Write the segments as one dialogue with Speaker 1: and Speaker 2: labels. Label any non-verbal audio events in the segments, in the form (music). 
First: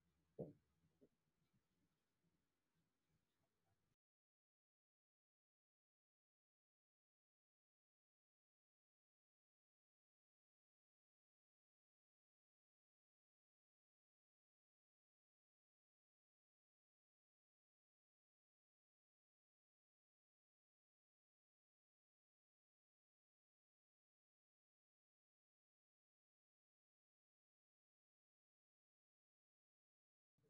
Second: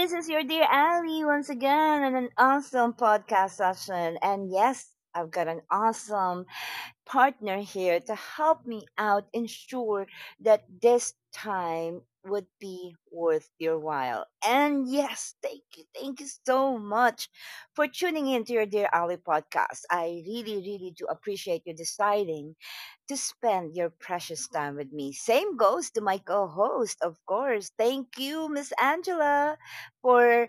Speaker 1: This is your dear Ali once again on an awesome podcast session. And yes, I've got an awesome partner here to help me out ensure that this time would be worth your while. And yes, thank you. Thank you so much for tuning in to your Dear Ali podcast. I really, really do appreciate you deciding to spend your precious time with me. Same goes to my co host, of course. Thank you, Miss Angela, for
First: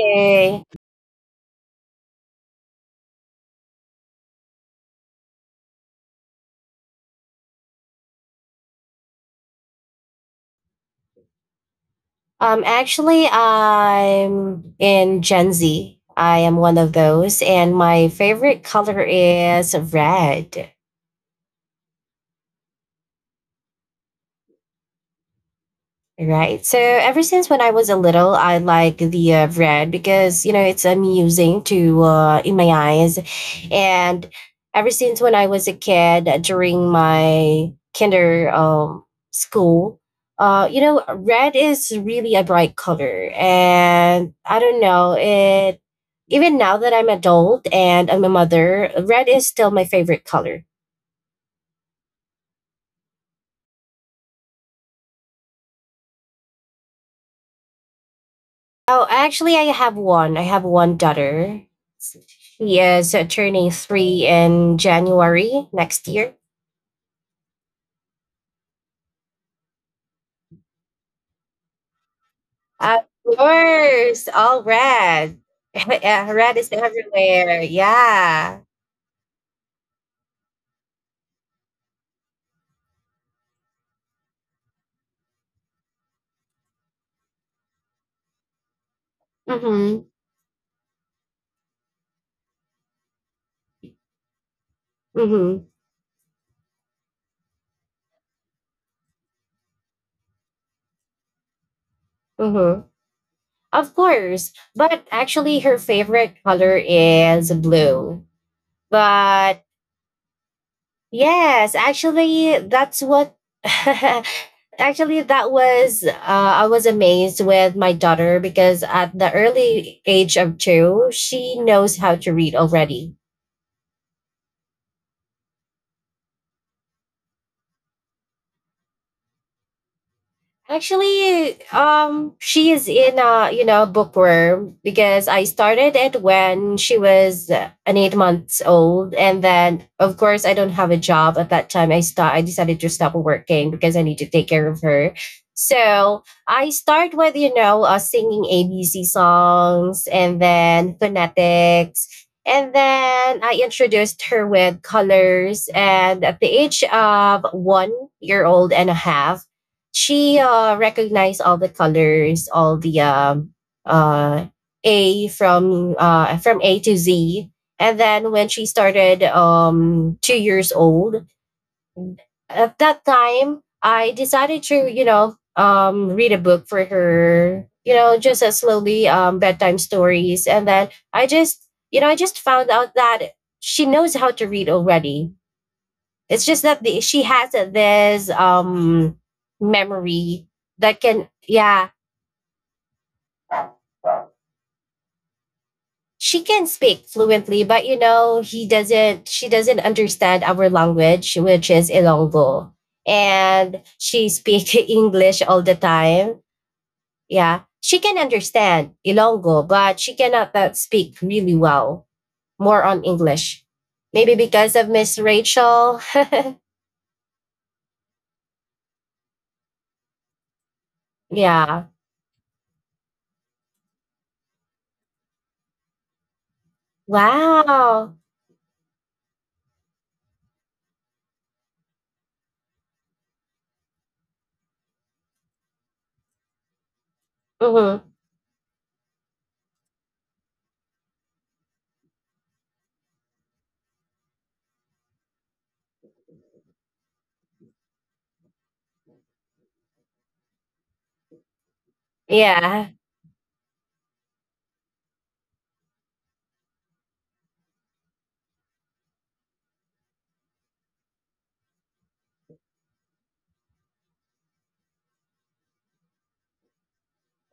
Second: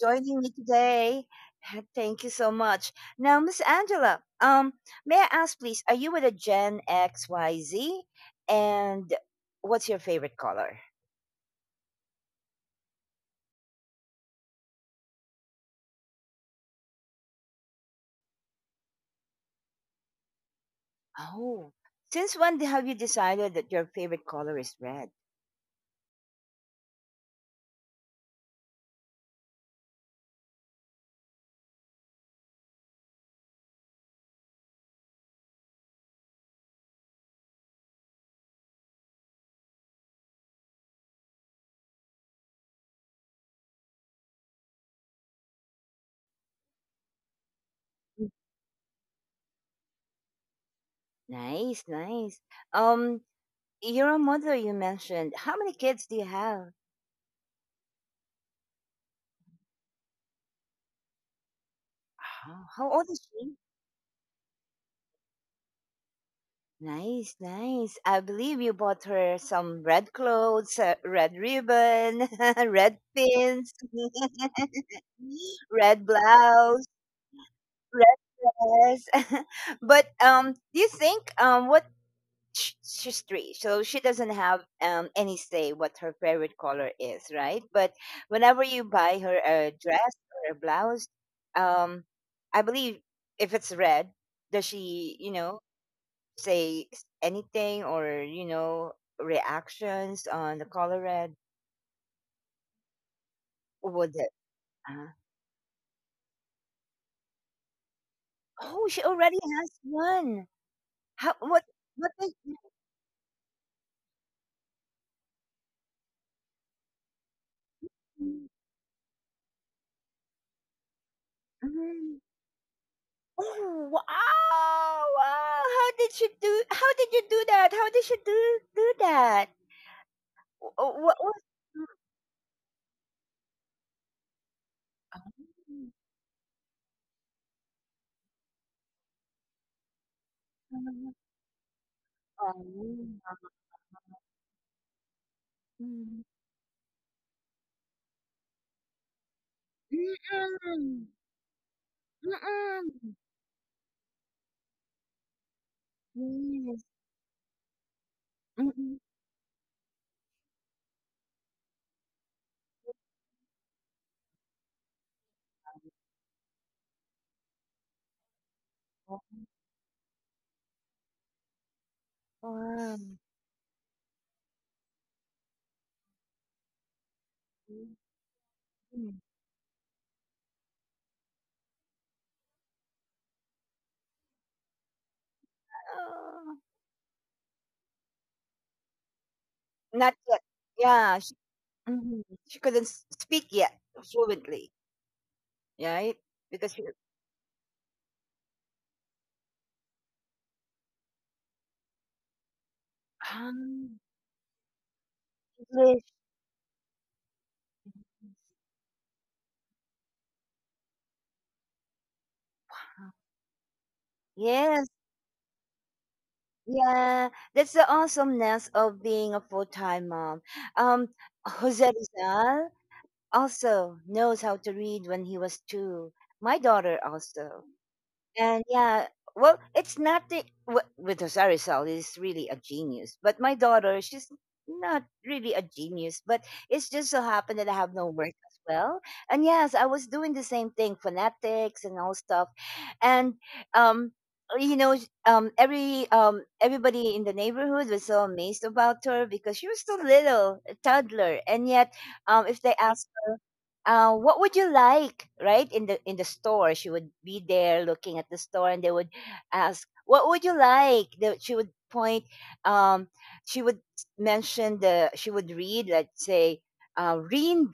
Speaker 1: joining me today. (laughs) Thank you so much. Now, Miss Angela, may I ask, please, are you with a Gen XYZ? And what's your favorite color?
Speaker 2: actually, I'm in Gen Z. I am one of those, and my favorite color is red.
Speaker 1: Oh, since when have you decided that your favorite color is red?
Speaker 2: Right. So ever since when I was a little, I like the red because you know it's amusing to in my eyes, and ever since when I was a kid during my kinder school, you know, red is really a bright color, and I don't know it. Even now that I'm adult and I'm a mother, red is still my favorite color.
Speaker 1: Nice, nice. Um, you're a mother, you mentioned. How many kids do you have?
Speaker 2: Oh, actually, I have one. I have one daughter.
Speaker 1: How
Speaker 2: She
Speaker 1: how old
Speaker 2: is
Speaker 1: is she?
Speaker 2: turning three in January next year.
Speaker 1: Nice, nice. I believe you bought her some red clothes, red ribbon, (laughs) red
Speaker 2: Of
Speaker 1: pins,
Speaker 2: course, all red.
Speaker 1: (laughs)
Speaker 2: (laughs)
Speaker 1: red
Speaker 2: Yeah, red is
Speaker 1: blouse,
Speaker 2: everywhere.
Speaker 1: red
Speaker 2: Yeah.
Speaker 1: dress. (laughs) But do you think, she's three, so she doesn't have any say what her favorite color is, right? But whenever you buy her a dress
Speaker 2: Mhm.
Speaker 1: or a blouse, um, I believe if it's red, does she,
Speaker 2: Mhm.
Speaker 1: say anything or reactions on the color red?
Speaker 2: Mhm. Of
Speaker 1: Would it
Speaker 2: course,
Speaker 1: uh,
Speaker 2: but actually, her favorite color is blue.
Speaker 1: oh, she already has
Speaker 2: But
Speaker 1: one. How
Speaker 2: yes,
Speaker 1: what did
Speaker 2: actually, that's what. (laughs) Actually, that was I was amazed with my daughter because at the early age of two, she knows how
Speaker 1: Mhm.
Speaker 2: to read already.
Speaker 1: Oh, wow, wow. How did you do that? How did she do that? What was
Speaker 2: Actually, she is in a you know bookworm because I started it when she was an 8 months old, and then of course I don't have a
Speaker 1: Mm-mm.
Speaker 2: job at that time. I decided to stop working because I need to take care of her. So I start with you know singing ABC songs and then
Speaker 1: Mm-mm.
Speaker 2: phonetics, and
Speaker 1: Mm-mm.
Speaker 2: then I introduced her with colors. And at the
Speaker 1: Yes.
Speaker 2: age of 1 year old and a
Speaker 1: Mm-mm.
Speaker 2: half, she recognized all the colors, all the uh, A from A to Z. And then when she
Speaker 1: Oh.
Speaker 2: started 2 years old, at that time I decided to you know read a book for her. You know, just as
Speaker 1: Wow.
Speaker 2: slowly bedtime stories, and then I just you know I just found out that she knows how to read already. It's
Speaker 1: Oh.
Speaker 2: just that, she has this
Speaker 1: Not yet.
Speaker 2: memory that
Speaker 1: Yeah. She,
Speaker 2: can yeah,
Speaker 1: mhm. She couldn't speak yet fluently, right?
Speaker 2: she
Speaker 1: Because
Speaker 2: can
Speaker 1: she,
Speaker 2: speak fluently, but you know he doesn't. She doesn't understand our language, which is Ilonggo, and
Speaker 1: um,
Speaker 2: she speak (laughs) English all the
Speaker 1: English.
Speaker 2: time. Yeah, she can understand Ilonggo, but she cannot that speak really well. More on English, maybe
Speaker 1: Yes,
Speaker 2: because of Miss Rachel.
Speaker 1: yeah, that's the awesomeness of being a full-time mom. Um,
Speaker 2: (laughs)
Speaker 1: Jose
Speaker 2: Yeah.
Speaker 1: Rizal also knows how to read when he was two. My daughter also.
Speaker 2: Wow.
Speaker 1: And yeah, well, it's not with Rosario is really a genius, but my daughter, she's not really a genius, but it's just so happened that I have no
Speaker 2: Mm-hmm.
Speaker 1: work as well. And yes, I was doing the same thing, phonetics and all stuff, and um. Every everybody in the neighborhood was so amazed about her because she was so little, a toddler, and yet, if they asked,
Speaker 2: Yeah.
Speaker 1: what would you like, right, in the store? She would be there looking at the store, and they would ask, what would you like? She would point, um, she would mention the she would read, let's say,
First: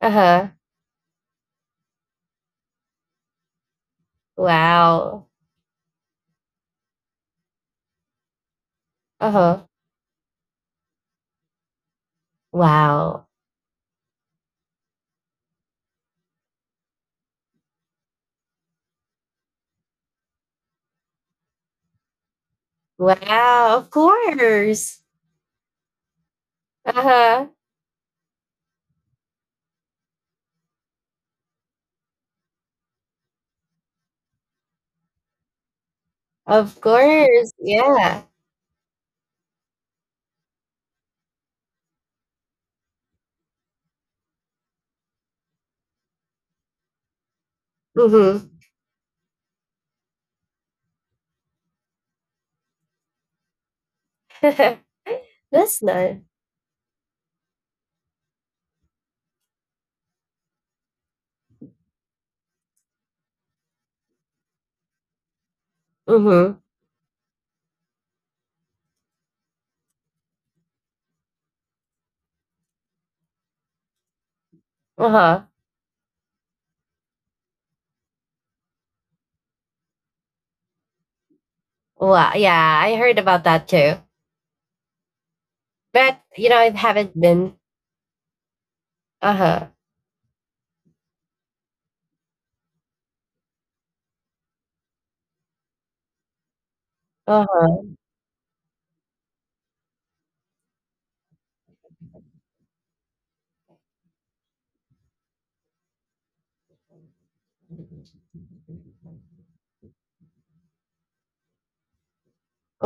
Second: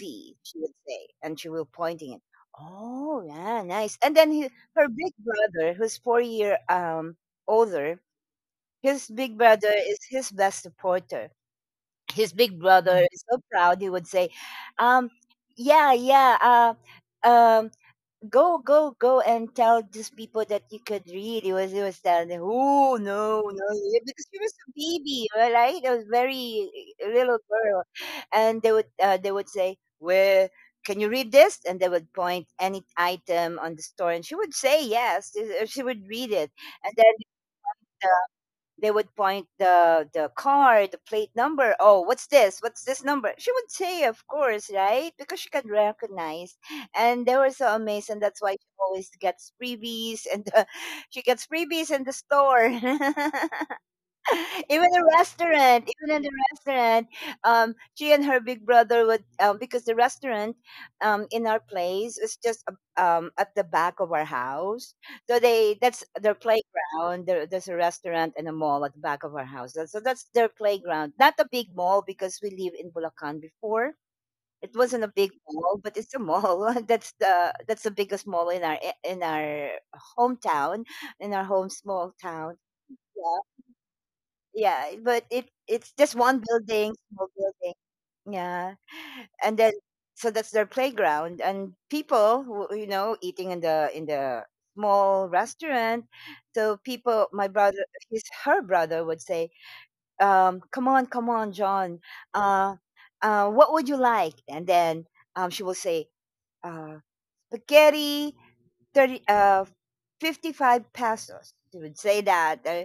Speaker 2: Uh huh.
Speaker 1: she would say, and she will pointing it. Oh, yeah, nice. And then her big
Speaker 2: Wow.
Speaker 1: brother, who's 4 year older, his big
Speaker 2: Uh-huh.
Speaker 1: brother is his best supporter. His big brother is
Speaker 2: Wow.
Speaker 1: so proud. He would say, um yeah, yeah, go, go, go, and tell these people that you could read. He was telling them, oh, no, no,
Speaker 2: Wow. Of
Speaker 1: yeah, because he was a
Speaker 2: course.
Speaker 1: baby, right? I was very little
Speaker 2: Uh-huh.
Speaker 1: girl, and they would say, where, can you read this? And they would point any item on the store, and she would say yes, she would read it.
Speaker 2: Of
Speaker 1: And then
Speaker 2: course. Yeah.
Speaker 1: they would point the car, the plate number. Oh, what's this? What's this number? She would say, of course, right? Because she can recognize. And they were so amazed, and that's why she
Speaker 2: Mm-hmm.
Speaker 1: always gets freebies, and (laughs) she gets freebies in the store. (laughs) (laughs)
Speaker 2: (laughs) That's
Speaker 1: Even in the
Speaker 2: nice.
Speaker 1: restaurant, she and her big brother would because the restaurant in our place is just at the back of our house. So they that's their
Speaker 2: Mm-hmm.
Speaker 1: playground. There's a restaurant and a mall at the back of our house. So that's their playground, not a big mall because we live in Bulacan before. It wasn't a big
Speaker 2: Uh-huh.
Speaker 1: mall, but it's a mall. (laughs) That's the biggest mall in our hometown, in our home small town.
Speaker 2: Wow. Yeah, I
Speaker 1: Yeah.
Speaker 2: heard about that too.
Speaker 1: Yeah, but it's just one
Speaker 2: But you know, I
Speaker 1: building, small
Speaker 2: haven't
Speaker 1: building.
Speaker 2: been.
Speaker 1: Yeah, and then
Speaker 2: Uh-huh.
Speaker 1: so that's their playground, and people who eating in the small restaurant. So people, my brother,
Speaker 2: Uh-huh.
Speaker 1: his her brother would say, "Come on, come on, John. Uh, what would you like?" And then she will say, uh, spaghetti 30 55 pesos, she would say that.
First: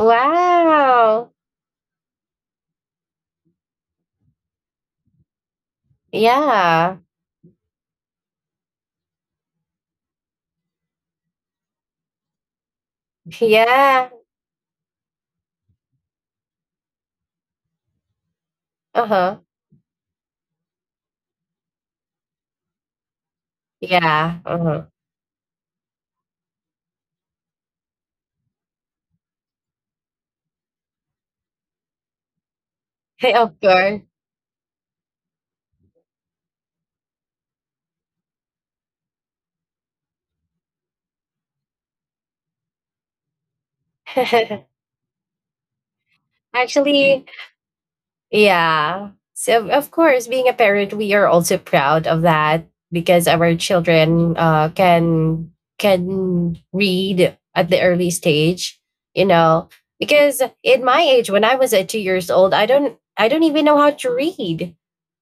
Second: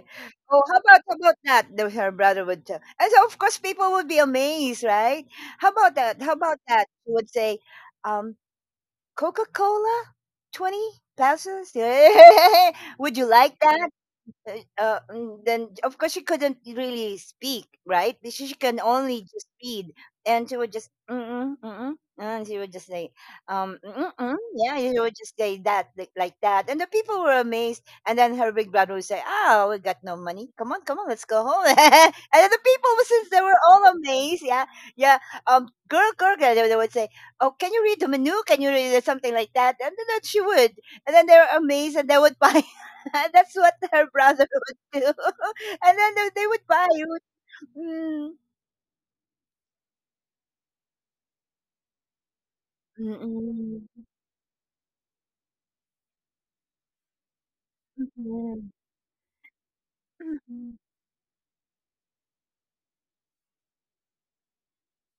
Speaker 1: oh, how about how about that? Her brother would tell, and so of course people would be amazed, right? How about that?
Speaker 2: Yeah. (laughs)
Speaker 1: She would say. um coca-cola 20 pesos. (laughs) Would you like that?
Speaker 2: Yeah.
Speaker 1: uh, then of course she couldn't really speak, right? She can only
Speaker 2: Uh-huh.
Speaker 1: just read, and she would just and she would just say,
Speaker 2: Yeah.
Speaker 1: yeah,
Speaker 2: Uh-huh.
Speaker 1: she would just say that, like that, and the people were amazed. And then her big brother would say, "Ah, we got no money. Come on, come on, let's go home." (laughs) And then the people,
Speaker 2: (laughs)
Speaker 1: since they were
Speaker 2: Of
Speaker 1: all
Speaker 2: course.
Speaker 1: amazed, yeah, yeah, girl, girl, girl, they would say, "Oh, can you read the menu? Can you read something like that?" And then she would, and then they were amazed, and they would (laughs) buy. (laughs) That's what her brother
Speaker 2: (laughs)
Speaker 1: would do. (laughs) And then they would buy. You
Speaker 2: Actually,
Speaker 1: would, mm,
Speaker 2: yeah. So of course, being a parent, we are also proud of that because our
Speaker 1: mm-mm,
Speaker 2: children can read at the early
Speaker 1: mm-mm,
Speaker 2: stage. You know, because
Speaker 1: mm-mm,
Speaker 2: in my age, when I was at 2 years old, I don't even know how to read.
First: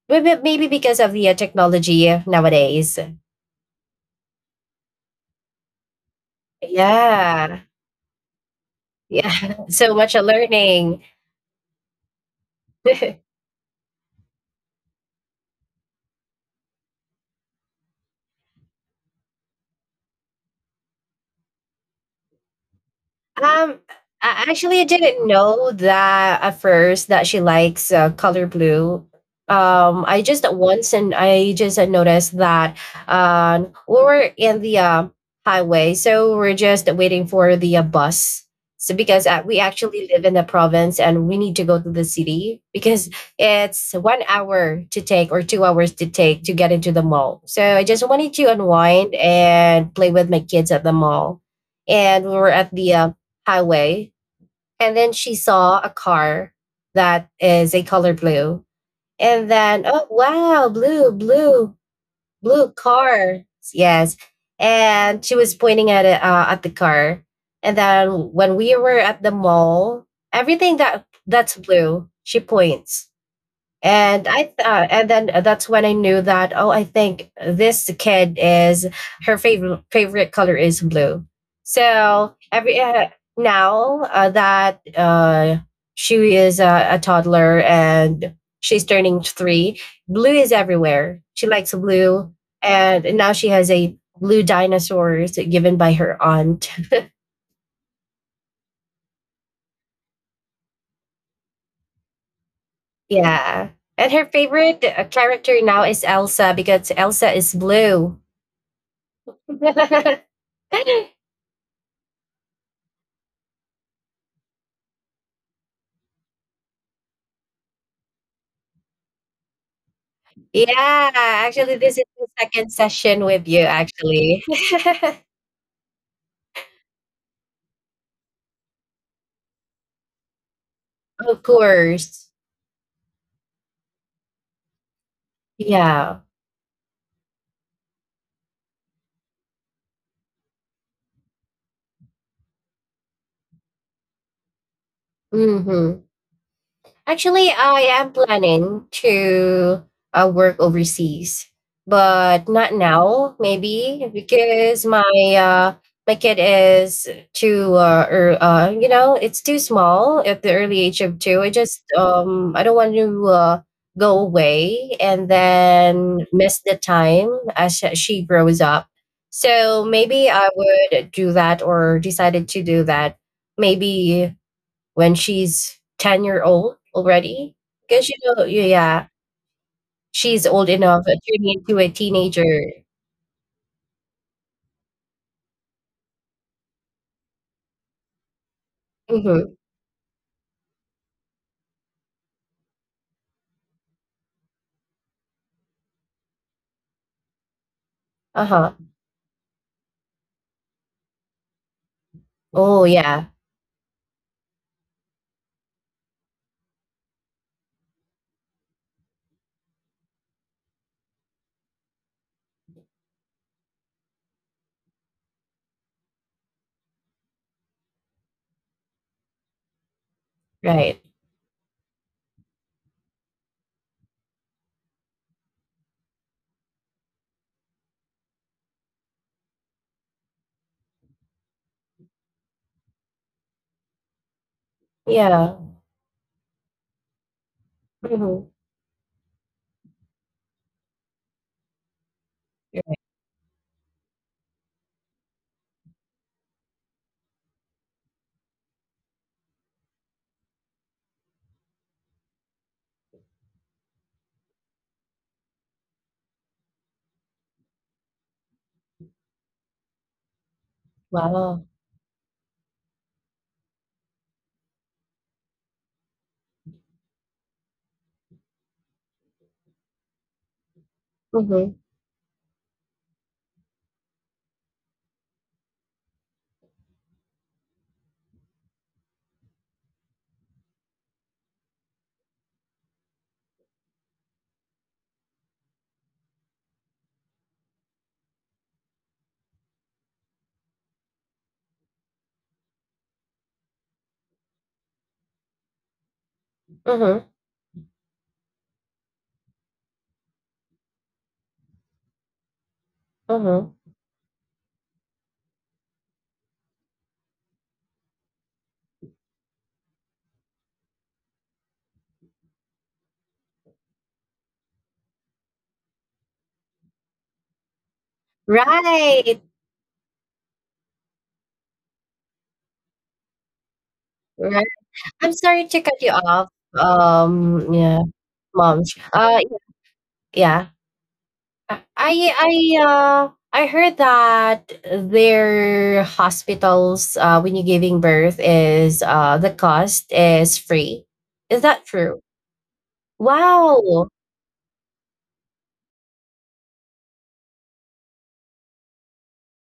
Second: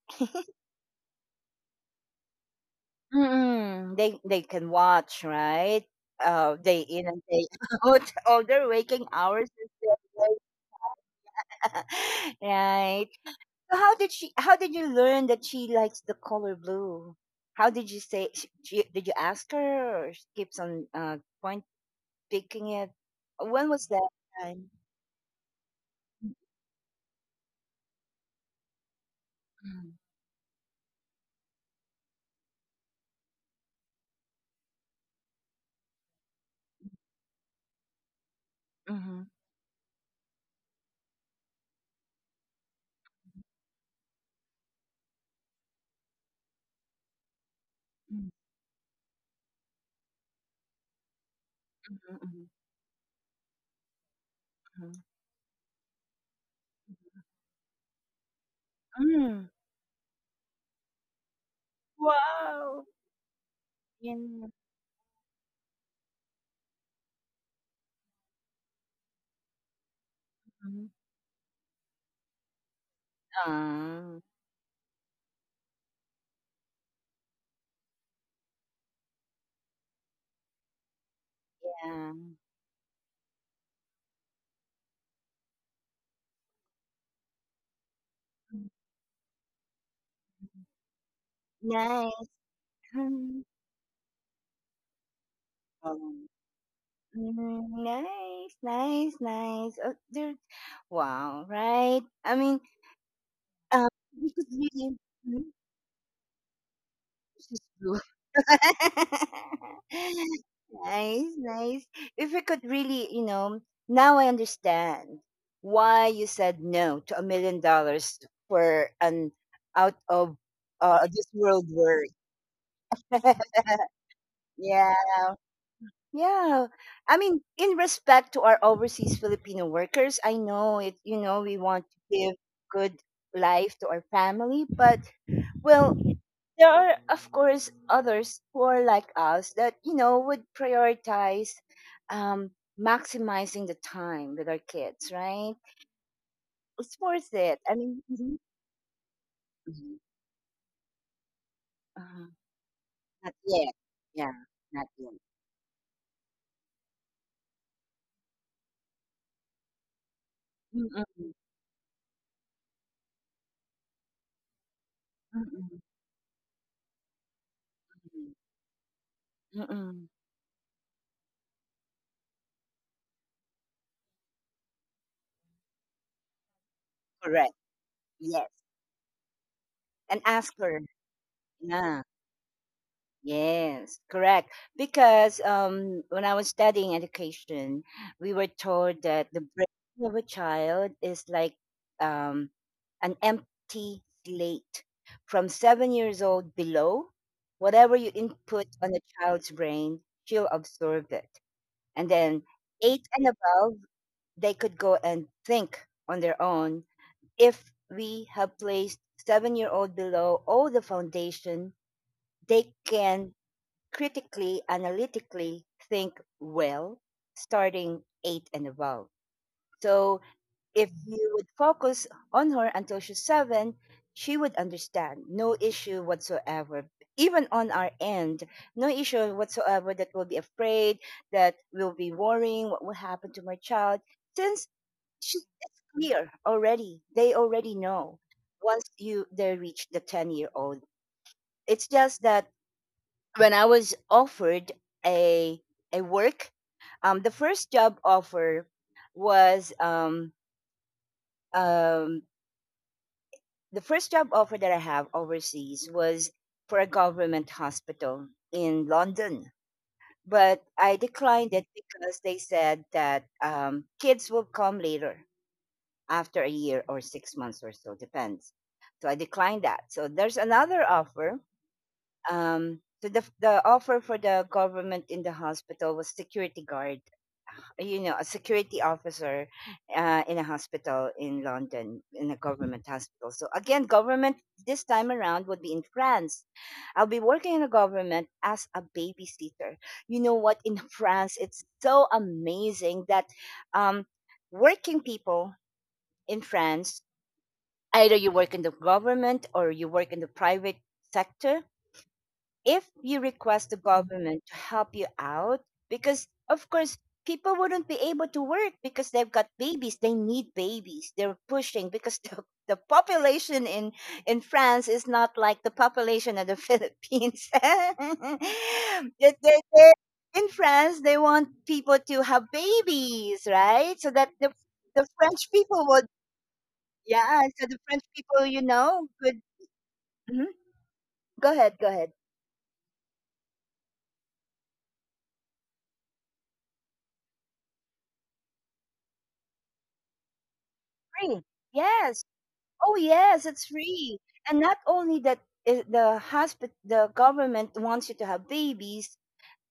Speaker 2: Maybe because of the technology nowadays.
Speaker 1: mm-mm. They can watch, right. Day in and day
Speaker 2: Yeah.
Speaker 1: (laughs) out. All their waking hours
Speaker 2: Yeah.
Speaker 1: is
Speaker 2: (laughs) So much
Speaker 1: there.
Speaker 2: learning.
Speaker 1: (laughs) Right.
Speaker 2: (laughs)
Speaker 1: So how did she? How did you learn that she likes the color blue? How did you say? She, did you ask her, or she keeps on point picking it? When
Speaker 2: Um,
Speaker 1: was that
Speaker 2: I
Speaker 1: time?
Speaker 2: actually I didn't know that at first that she likes color blue.
Speaker 1: Mm-hmm.
Speaker 2: I just once and I just had noticed that we were in the highway, so we're just waiting for the bus. So
Speaker 1: Mm-hmm.
Speaker 2: because we actually live in the province and we need to go to the city because it's 1 hour to take or 2 hours to take to get into the mall. So I just wanted to unwind and play with my kids at the mall, and we
Speaker 1: Mm,
Speaker 2: were at the highway. And
Speaker 1: mhm.
Speaker 2: then she saw a car that is a color blue.
Speaker 1: Mm.
Speaker 2: And then, oh, wow, blue, blue, blue
Speaker 1: Wow.
Speaker 2: car. Yes.
Speaker 1: Yun.
Speaker 2: And she was pointing at it, at the car. And then when we were at the mall, everything
Speaker 1: Mhm.
Speaker 2: that's blue, she points,
Speaker 1: Ah,
Speaker 2: and then that's when I knew that, oh, I think this kid is, her favorite color is blue.
Speaker 1: yeah.
Speaker 2: So every now that she is a toddler and
Speaker 1: Mm.
Speaker 2: she's turning three, blue is everywhere, she likes
Speaker 1: Nice.
Speaker 2: blue. And
Speaker 1: Hmm.
Speaker 2: now she has a blue dinosaurs given by her
Speaker 1: Um,
Speaker 2: aunt.
Speaker 1: Mm. Nice, nice, nice. Oh, there. Wow, right? I mean,
Speaker 2: Yeah.
Speaker 1: um,
Speaker 2: And
Speaker 1: we
Speaker 2: her
Speaker 1: could
Speaker 2: favorite
Speaker 1: really. Mhm.
Speaker 2: character now is Elsa because Elsa
Speaker 1: This
Speaker 2: is
Speaker 1: is
Speaker 2: blue.
Speaker 1: (laughs)
Speaker 2: (laughs)
Speaker 1: nice, nice. If we could really, now I understand why you said no to $1 million for an out of
Speaker 2: Yeah,
Speaker 1: this world
Speaker 2: actually, this
Speaker 1: work.
Speaker 2: is the second session
Speaker 1: (laughs)
Speaker 2: with you, actually.
Speaker 1: Yeah, yeah. I mean, in respect to our overseas Filipino workers, I know it.
Speaker 2: (laughs) Of
Speaker 1: We want to give
Speaker 2: course.
Speaker 1: good life to our family, but well,
Speaker 2: Yeah.
Speaker 1: there are of course others who are like us that would prioritize um maximizing the time with our kids, right.
Speaker 2: Hmm.
Speaker 1: It's worth it,
Speaker 2: Actually,
Speaker 1: I
Speaker 2: I
Speaker 1: mean.
Speaker 2: am
Speaker 1: Mhm.
Speaker 2: planning to
Speaker 1: Mhm.
Speaker 2: work overseas,
Speaker 1: uh,
Speaker 2: but not
Speaker 1: not
Speaker 2: now,
Speaker 1: yet. Yeah,
Speaker 2: maybe
Speaker 1: not yet.
Speaker 2: because uh, my kid is, too you know, it's too small at the early age of two. I don't want to go away and
Speaker 1: Mm-mm,
Speaker 2: then miss the time as sh-
Speaker 1: mm-mm,
Speaker 2: she grows up. So
Speaker 1: mm-mm.
Speaker 2: maybe I would do that or decided to do that maybe when she's 10-year-old
Speaker 1: Correct.
Speaker 2: already because you
Speaker 1: Yes,
Speaker 2: know, yeah,
Speaker 1: and
Speaker 2: she's
Speaker 1: ask
Speaker 2: old
Speaker 1: her.
Speaker 2: enough, turning into a
Speaker 1: Yeah.
Speaker 2: teenager.
Speaker 1: Yes, correct. Because when I was studying education, we were told that the
Speaker 2: Mm-hmm.
Speaker 1: brain of a child is like um, an empty slate. From 7 years old below, whatever you
Speaker 2: Uh-huh.
Speaker 1: input on a child's brain, she'll absorb it. And then
Speaker 2: Oh,
Speaker 1: eight
Speaker 2: yeah.
Speaker 1: and above, they could go and think on their own. If we have placed 7 year old below all the foundation, they can critically, analytically think well, starting eight and above. So if
Speaker 2: Right.
Speaker 1: you would focus on her until she's seven, she would understand. No issue whatsoever. Even on our end, no issue whatsoever that we'll be afraid, that we'll be worrying what will happen to my child. Since she,
Speaker 2: Yeah.
Speaker 1: it's clear already, they already know
Speaker 2: Mm-hmm.
Speaker 1: once you they reach the 10-year-old. It's just that when I was offered a a work, the first job offer was um, the first job offer that I have overseas was for a government hospital in London. But I declined it
Speaker 2: Wow.
Speaker 1: because they said that kids will come later after a year or 6 months or so, depends. So I declined that. So there's another offer.
Speaker 2: Mm-hmm.
Speaker 1: So the offer for the government in the hospital was security guard, you know, a security officer in a hospital in London, in a government hospital. So again, government this time around would be in France. I'll be working in the government as a babysitter. You know what? In (laughs) France, it's so amazing that um, working people in France,
Speaker 2: Mm-hmm.
Speaker 1: either you work in the government or you work in the private sector, if you request the
Speaker 2: Mm-hmm.
Speaker 1: government to help you out, because of course, people wouldn't be able to work because they've got babies. They need babies. They're pushing because (laughs) the population in France is not like the population of the (laughs) Philippines. (laughs) They- they-
Speaker 2: Right,
Speaker 1: they- in France, they want people to have babies, right? So that the,
Speaker 2: right.
Speaker 1: the
Speaker 2: I'm
Speaker 1: French
Speaker 2: sorry to
Speaker 1: people
Speaker 2: cut
Speaker 1: would,
Speaker 2: you off.
Speaker 1: yeah, so the
Speaker 2: Yeah,
Speaker 1: French people,
Speaker 2: Mom.
Speaker 1: could.
Speaker 2: uh
Speaker 1: Mhm.
Speaker 2: yeah.
Speaker 1: Go ahead, go ahead.
Speaker 2: I heard that their hospitals when you're giving birth is, the cost is free.
Speaker 1: Free.
Speaker 2: Is that
Speaker 1: Yes,
Speaker 2: true?
Speaker 1: oh yes, it's
Speaker 2: Wow.
Speaker 1: free. And not only that the government wants you to have babies,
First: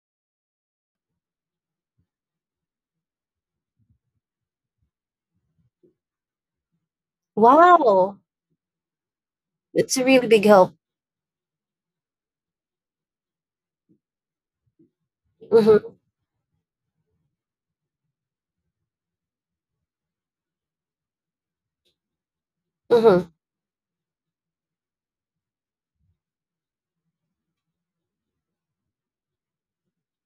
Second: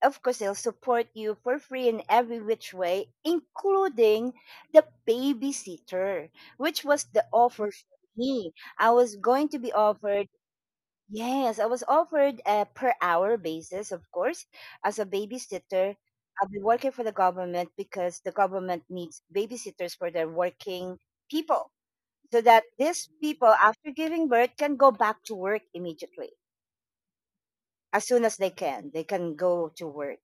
Speaker 1: of course they'll support you for free in every which way, including the babysitter, which was the offer for
Speaker 2: Wow.
Speaker 1: me. I was going to be
Speaker 2: It's a really
Speaker 1: offered
Speaker 2: big help.
Speaker 1: Yes, I was offered a per hour basis, of course, as a
Speaker 2: Mm-hmm.
Speaker 1: babysitter. I'll be working for the government because the government needs babysitters for their working people, so that these
Speaker 2: Mm-hmm.
Speaker 1: people after giving birth can go back to work immediately, as soon as they can go to work.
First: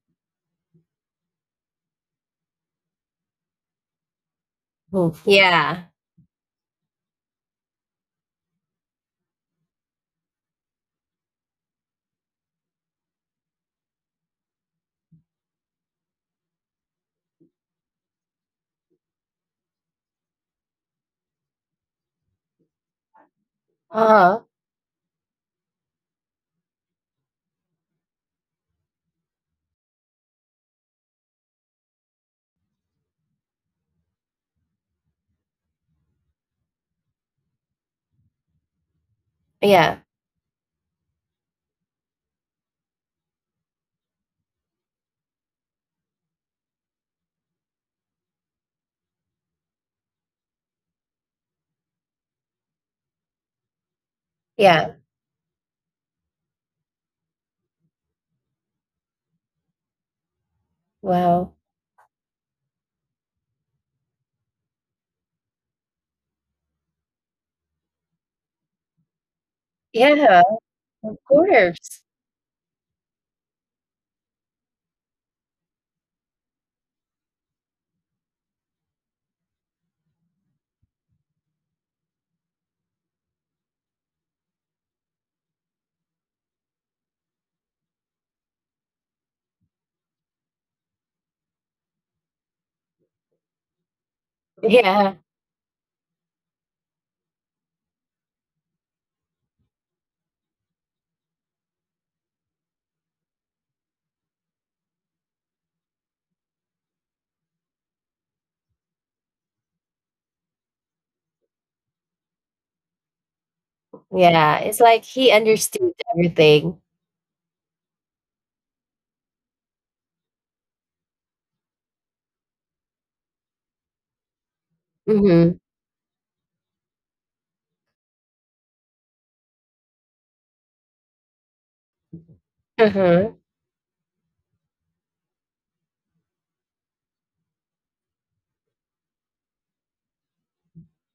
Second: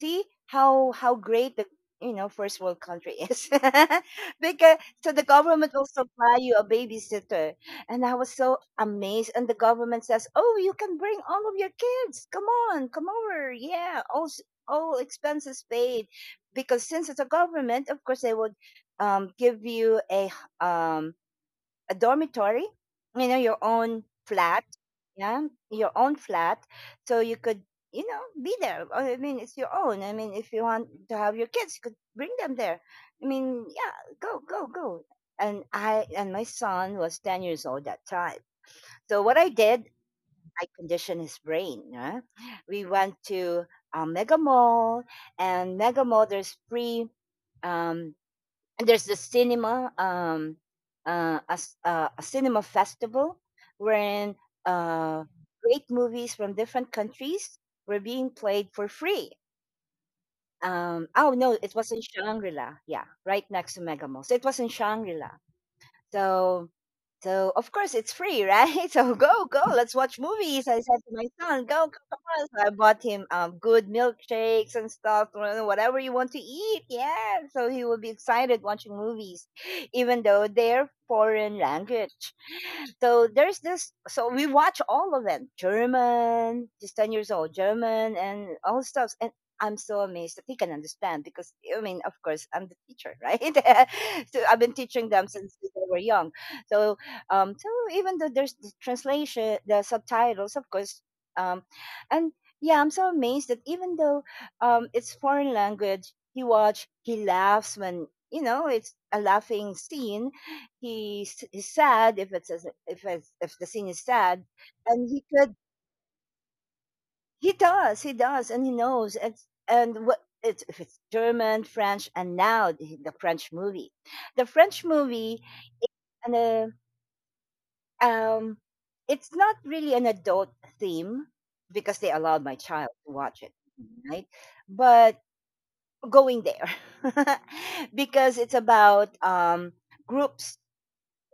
Speaker 1: See how great the, you know, first world country is (laughs) because so the government will
Speaker 2: Yeah.
Speaker 1: supply you a babysitter. And I was so amazed, and the government says, oh, you can bring all of your kids, come on, come over, yeah, all expenses paid. Because since it's a government, of course they would give you a a dormitory, you know, your own
Speaker 2: Uh-huh.
Speaker 1: flat. Yeah, your own flat. So you could, you know, be there. Or, I mean, it's your own. I mean, if you want to have your kids, you could bring them there. I mean, yeah, go, go, go. And my son was 10 years old that time. So what I did,
Speaker 2: Yeah.
Speaker 1: I conditioned his brain. Yeah. We went to Mega Mall, and Mega Mall, there's free um, and there's the cinema a cinema festival wherein
Speaker 2: Yeah.
Speaker 1: uh great movies from different countries were being played for free. Oh no, it
Speaker 2: Wow.
Speaker 1: was in Shangri-La, yeah, right next to Mega Mall, so it was in Shangri-La. So so of course it's free, right? (laughs) So go, go, let's watch movies.
Speaker 2: Yeah,
Speaker 1: I said to my
Speaker 2: of
Speaker 1: son, go, go, come
Speaker 2: course.
Speaker 1: on. So I bought him good milkshakes and stuff, whatever you want to eat. Yeah. So he will be excited watching movies, even though they're foreign language. So there's this, so we watch all of them. German, he's 10 years old, German and all stuff. And I'm so amazed that he can understand because, I mean, of course, I'm the teacher, (laughs) right? (laughs) So I've been teaching them
Speaker 2: Yeah.
Speaker 1: since they were young. So so even though there's the translation, the subtitles, of course, um, and yeah, I'm so amazed that even though, it's foreign language, he watch, he laughs when, you know, it's a laughing scene. He's sad if it's, if the scene is sad,
Speaker 2: Yeah. It's
Speaker 1: and
Speaker 2: like
Speaker 1: he
Speaker 2: he
Speaker 1: could,
Speaker 2: understood everything.
Speaker 1: he does, and he knows it's, and what it's, if it's German, French. And now the French movie, the French movie
Speaker 2: Mm-hmm.
Speaker 1: and the Um, it's not really an adult theme because they allowed my child to watch it,
Speaker 2: Mm-hmm.
Speaker 1: right? But going there (laughs) because it's about, groups,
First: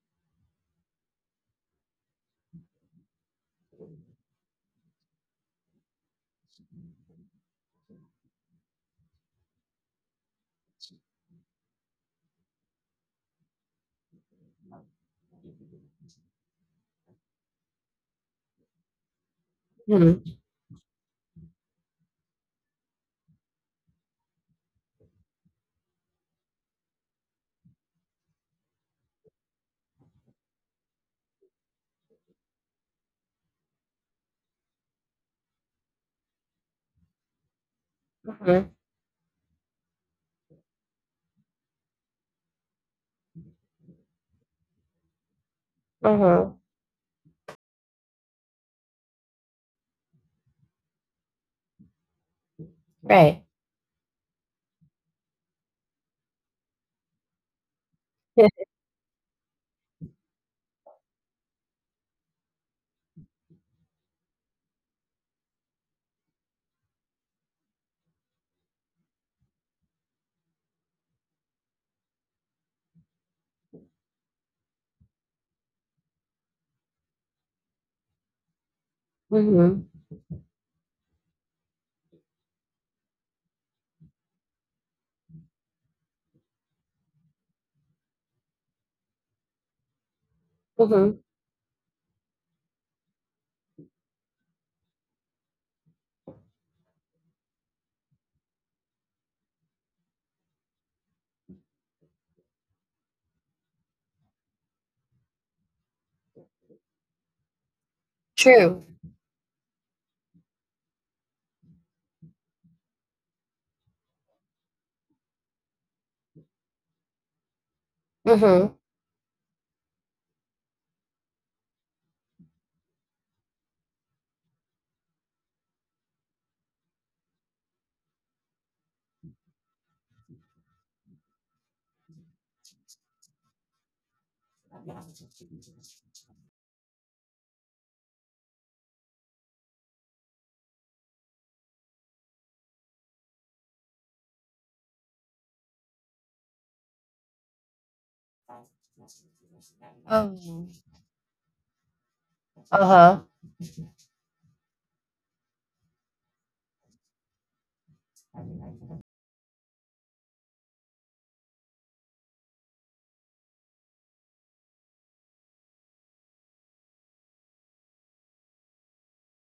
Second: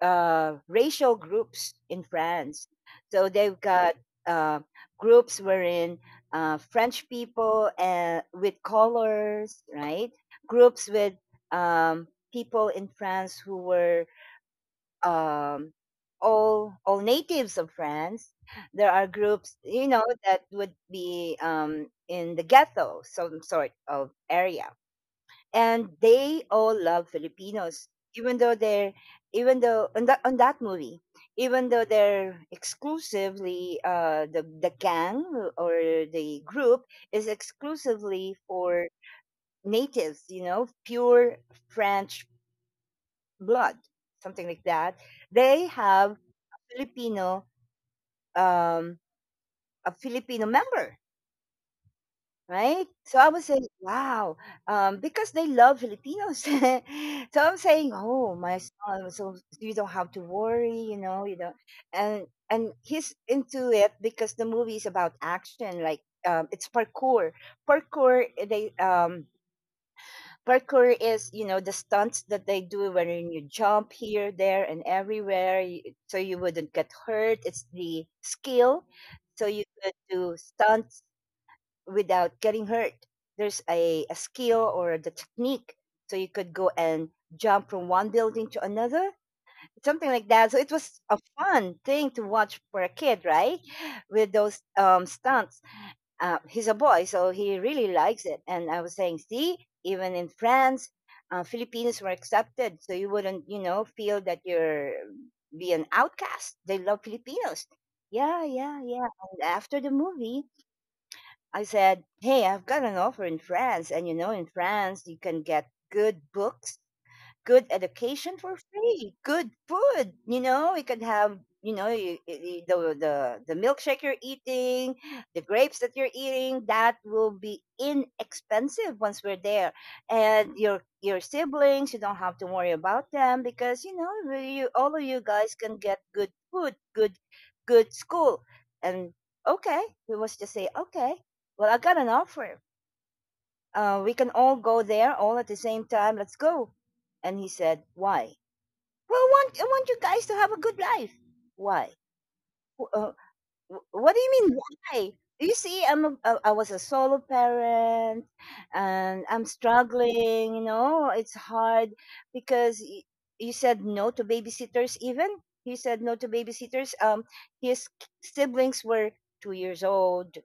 Speaker 1: racial groups in France. So they've got uh, groups wherein French people, with colors, right? Groups with um, people in France who were, um, all natives of France. There are groups, you know,
Speaker 2: Mm-hmm.
Speaker 1: that would be in the ghetto, some sort of area, and they all love Filipinos, even though they're, even though on that movie, even though they're exclusively, the gang or the group is exclusively
Speaker 2: Mm-hmm.
Speaker 1: for natives, you know, pure French blood, something like that. They have
Speaker 2: Mm-hmm.
Speaker 1: Filipino um a Filipino member, right? So I
Speaker 2: Right.
Speaker 1: was saying, wow, because they love Filipinos. (laughs) So I'm saying, oh, my
Speaker 2: (laughs)
Speaker 1: son, so you don't have to worry, you know, you know. And he's into it because the movie is about action, like, it's parkour. Parkour, they, parkour is, you know, the stunts that they do when you jump here, there and everywhere. So you wouldn't get hurt, it's the skill, so you
Speaker 2: Mm-hmm.
Speaker 1: could do stunts without getting hurt. There's a skill or the technique, so you could go and jump from one building to another, something like that. So it was a
Speaker 2: Mhm.
Speaker 1: fun thing to watch for a kid, right? With those, stunts, he's a boy, so he really likes it. And I was saying, see, even in France, Filipinos were accepted, so you wouldn't, you know, feel that you're be an outcast. They love Filipinos. Yeah, yeah, yeah.
Speaker 2: True.
Speaker 1: And after the movie, I said, hey, I've got an offer in France, and you know, in France, you can get good books, good education for free,
Speaker 2: Mhm.
Speaker 1: good food. You know, you can have, you know, you, the milkshake you're eating, the grapes that you're eating. That will be inexpensive once we're there, and your siblings. You don't have to worry about them because, you know, you, all of you guys can get good food, good good school, and okay, we was just say okay. Well, I got an offer, we can all go there all at the same time. Let's go. And he said, why? Well, I want you guys to have a good life.
Speaker 2: Oh.
Speaker 1: Why? "Wh- Uh, what do you mean,
Speaker 2: Uh-huh.
Speaker 1: why? You see, I'm a, I was a solo parent, and I'm struggling, you know, it's hard because you said no to babysitters even. He said no to babysitters. His siblings were 2 years old,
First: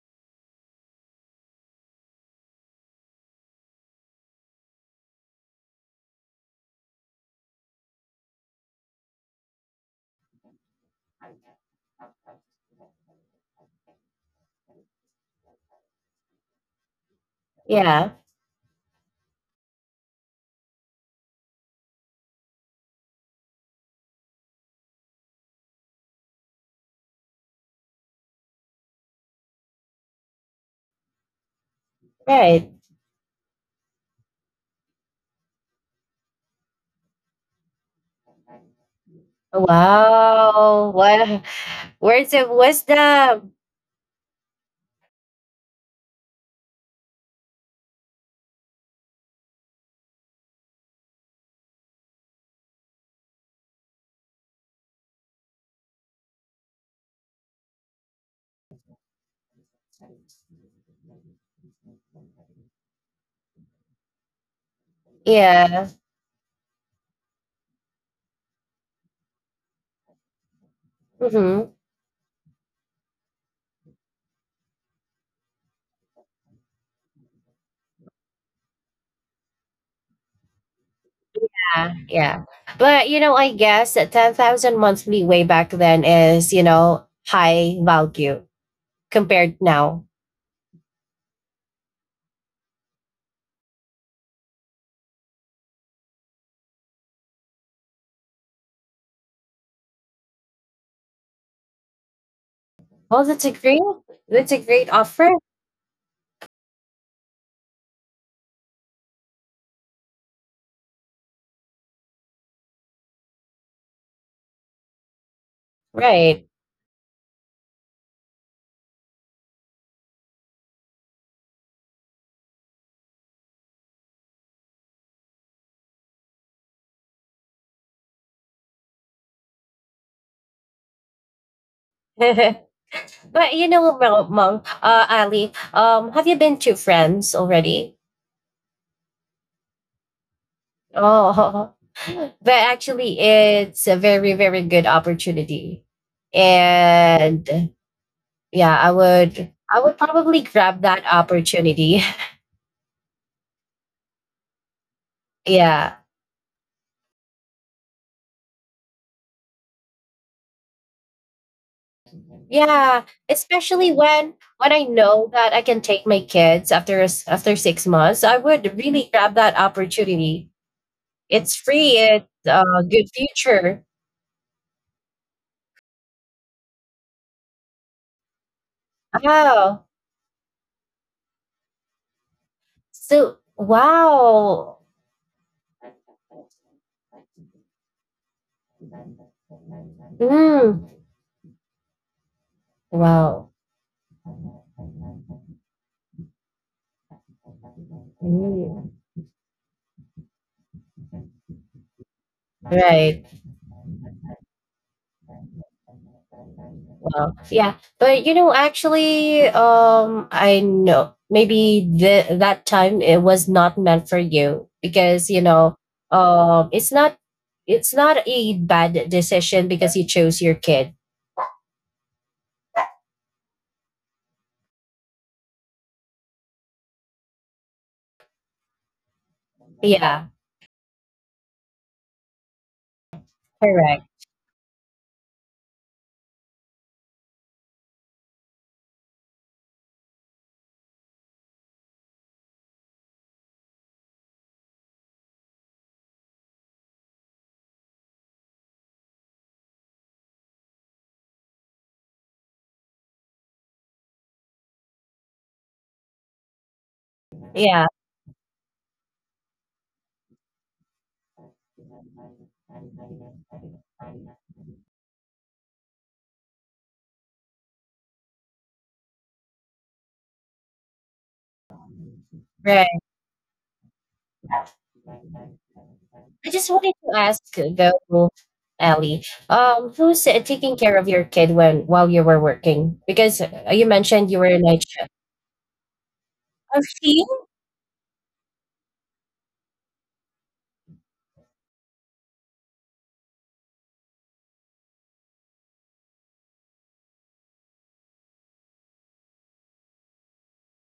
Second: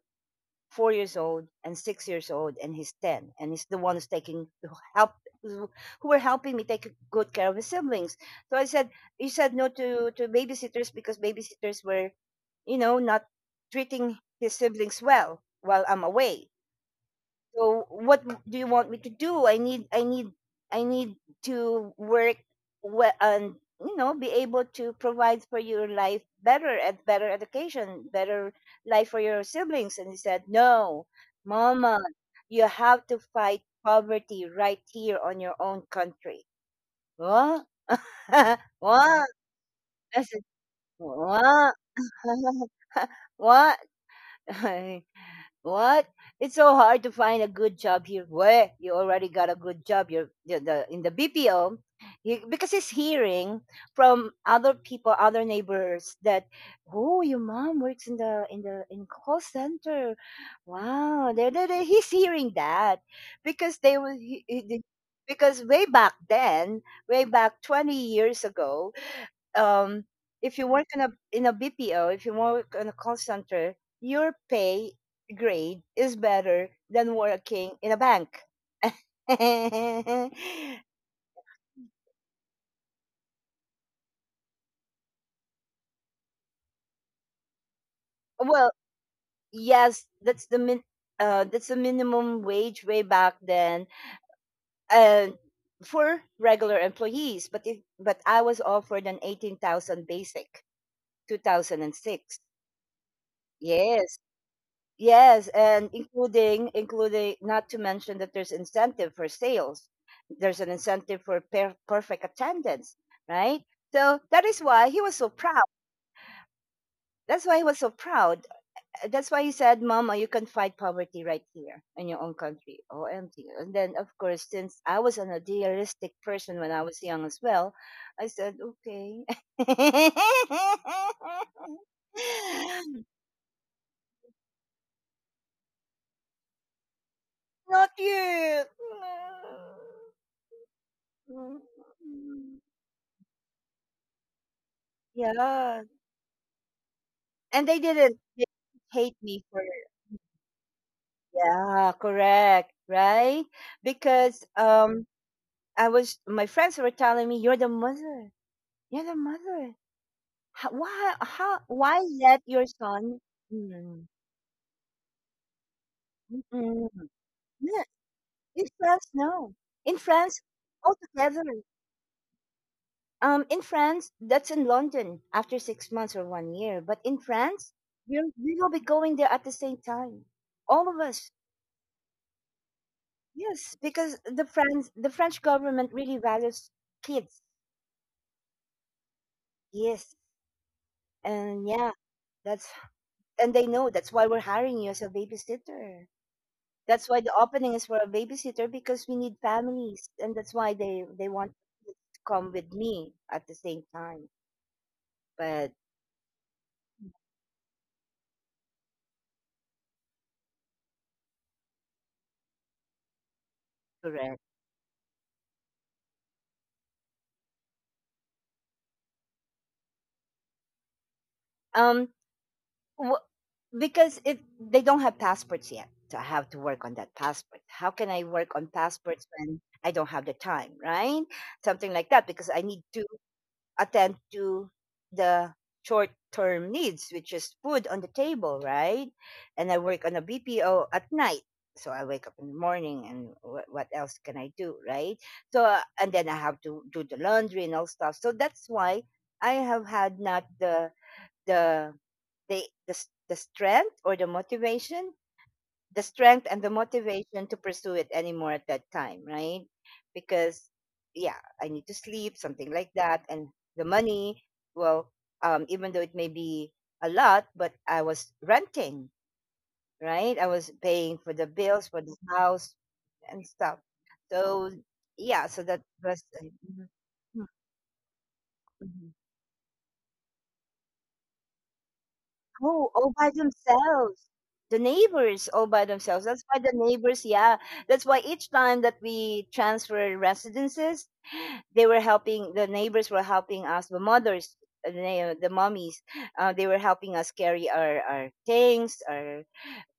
Speaker 1: 4 years old and 6 years old, and he's ten, and he's the one who were helping me take good care of his siblings. So I said, he said no to babysitters because babysitters were, you know, not treating his siblings well while I'm away.
Speaker 2: Yeah.
Speaker 1: So what do you want me to do? I need to work well, and you know, be able to provide for your life better, at better education, better life for your siblings. And he said, No, mama,
Speaker 2: Right.
Speaker 1: you have to fight poverty right here on your own country. What? (laughs) What?
Speaker 2: Wow.
Speaker 1: I said,
Speaker 2: What words of
Speaker 1: what?
Speaker 2: wisdom.
Speaker 1: (laughs) What? (laughs) What? It's so hard to find a good job here. Where you already got a good job, you're the in the BPO, he, because he's hearing from other people, other neighbors that, oh, your mom works in the in call center. Wow, he's hearing that because they were
Speaker 2: Yeah.
Speaker 1: because way back then, way back 20 years ago, um, if you work
Speaker 2: Mhm.
Speaker 1: in a BPO, if you work in a call center, your pay grade is better than working in a bank. (laughs)
Speaker 2: Yeah. Yeah. But you know, I guess that 10,000 monthly way back then is, you know, high value compared
Speaker 1: Well,
Speaker 2: now.
Speaker 1: yes, that's the that's the minimum wage way back then, and for regular employees. But if but I was offered an 18,000 basic, two thousand and
Speaker 2: Oh,
Speaker 1: six.
Speaker 2: that's a great
Speaker 1: Yes,
Speaker 2: offer.
Speaker 1: Yes, and including, not to mention that there's incentive for sales. There's an incentive for perfect attendance, right? So that is why he was so
Speaker 2: Right.
Speaker 1: proud. That's why he was so proud. That's why he said, "Mama, you can fight poverty right here in your own country." OMG. And then of course, since I was an idealistic person when I was young as well, I said, "Okay."
Speaker 2: (laughs) But you
Speaker 1: (laughs)
Speaker 2: know, Mom, Mom, Ali, have you been to France already?
Speaker 1: Not you.
Speaker 2: Oh. (laughs)
Speaker 1: Mm.
Speaker 2: But actually,
Speaker 1: Mm.
Speaker 2: it's a very, very good opportunity,
Speaker 1: Yeah.
Speaker 2: and
Speaker 1: And
Speaker 2: yeah, I
Speaker 1: they
Speaker 2: would,
Speaker 1: didn't
Speaker 2: I would
Speaker 1: hate me
Speaker 2: probably
Speaker 1: for it.
Speaker 2: grab that opportunity.
Speaker 1: Yeah, correct. Right? Because
Speaker 2: (laughs) Yeah,
Speaker 1: I was my friends were telling me, You're the mother. You're the mother. How, why, how why
Speaker 2: yeah,
Speaker 1: let your
Speaker 2: especially
Speaker 1: son.
Speaker 2: when I
Speaker 1: Mm,
Speaker 2: know that I can take my kids after after
Speaker 1: mm,
Speaker 2: 6 months, I would
Speaker 1: yeah,
Speaker 2: really grab that
Speaker 1: in France
Speaker 2: opportunity.
Speaker 1: no. In France
Speaker 2: It's free. It's
Speaker 1: altogether.
Speaker 2: a good future.
Speaker 1: Um, in France, that's in London after 6 months or 1 year. But in France,
Speaker 2: Wow.
Speaker 1: we will be going there at the same time, all of us.
Speaker 2: So wow.
Speaker 1: Yes, because the French government really values kids.
Speaker 2: Mm,
Speaker 1: Yes. And yeah,
Speaker 2: wow.
Speaker 1: that's, and they know, that's why we're hiring you as a babysitter. That's why the
Speaker 2: Mm.
Speaker 1: opening is for a babysitter because we need families, and that's why they want
Speaker 2: Right.
Speaker 1: to come with me at the same time. But
Speaker 2: Oh, yeah. But you know, actually, I know maybe that time it was not meant for you
Speaker 1: correct.
Speaker 2: because you know, um, it's not it's not a bad decision because you chose your kid.
Speaker 1: Um wh- because if they don't have passports yet, so I have to work on that passport. How can I work on passports
Speaker 2: Yeah,
Speaker 1: when I don't have the time, right? Something like that because I need to
Speaker 2: correct.
Speaker 1: attend to the short term needs, which is food on the table, right? And I work on a BPO at night. So I wake up in the morning and what else can I do, right? So, and then I have to do the laundry and all stuff. So that's why I have had not the, the, the strength or the motivation the strength and the
Speaker 2: Yeah,
Speaker 1: motivation to pursue it anymore at that time, right? Because yeah, I need to sleep, something like that, and the money. Well, even though it may be a lot, but I was renting, right? I was paying for the bills
Speaker 2: right.
Speaker 1: for the house and stuff. So yeah, so
Speaker 2: I
Speaker 1: that
Speaker 2: just wanted
Speaker 1: was.
Speaker 2: to ask
Speaker 1: Mhm.
Speaker 2: though, Ellie,
Speaker 1: Mhm.
Speaker 2: who's taking care of your kid when while you were working? Because
Speaker 1: Oh,
Speaker 2: you
Speaker 1: all by
Speaker 2: mentioned you were a night shift.
Speaker 1: themselves. The neighbors, all by
Speaker 2: A
Speaker 1: themselves.
Speaker 2: fee?
Speaker 1: That's why the neighbors, yeah. That's why each time that we transfer residences, they were helping, the neighbors were helping us, the mothers, the mommies, they were helping us carry our things, our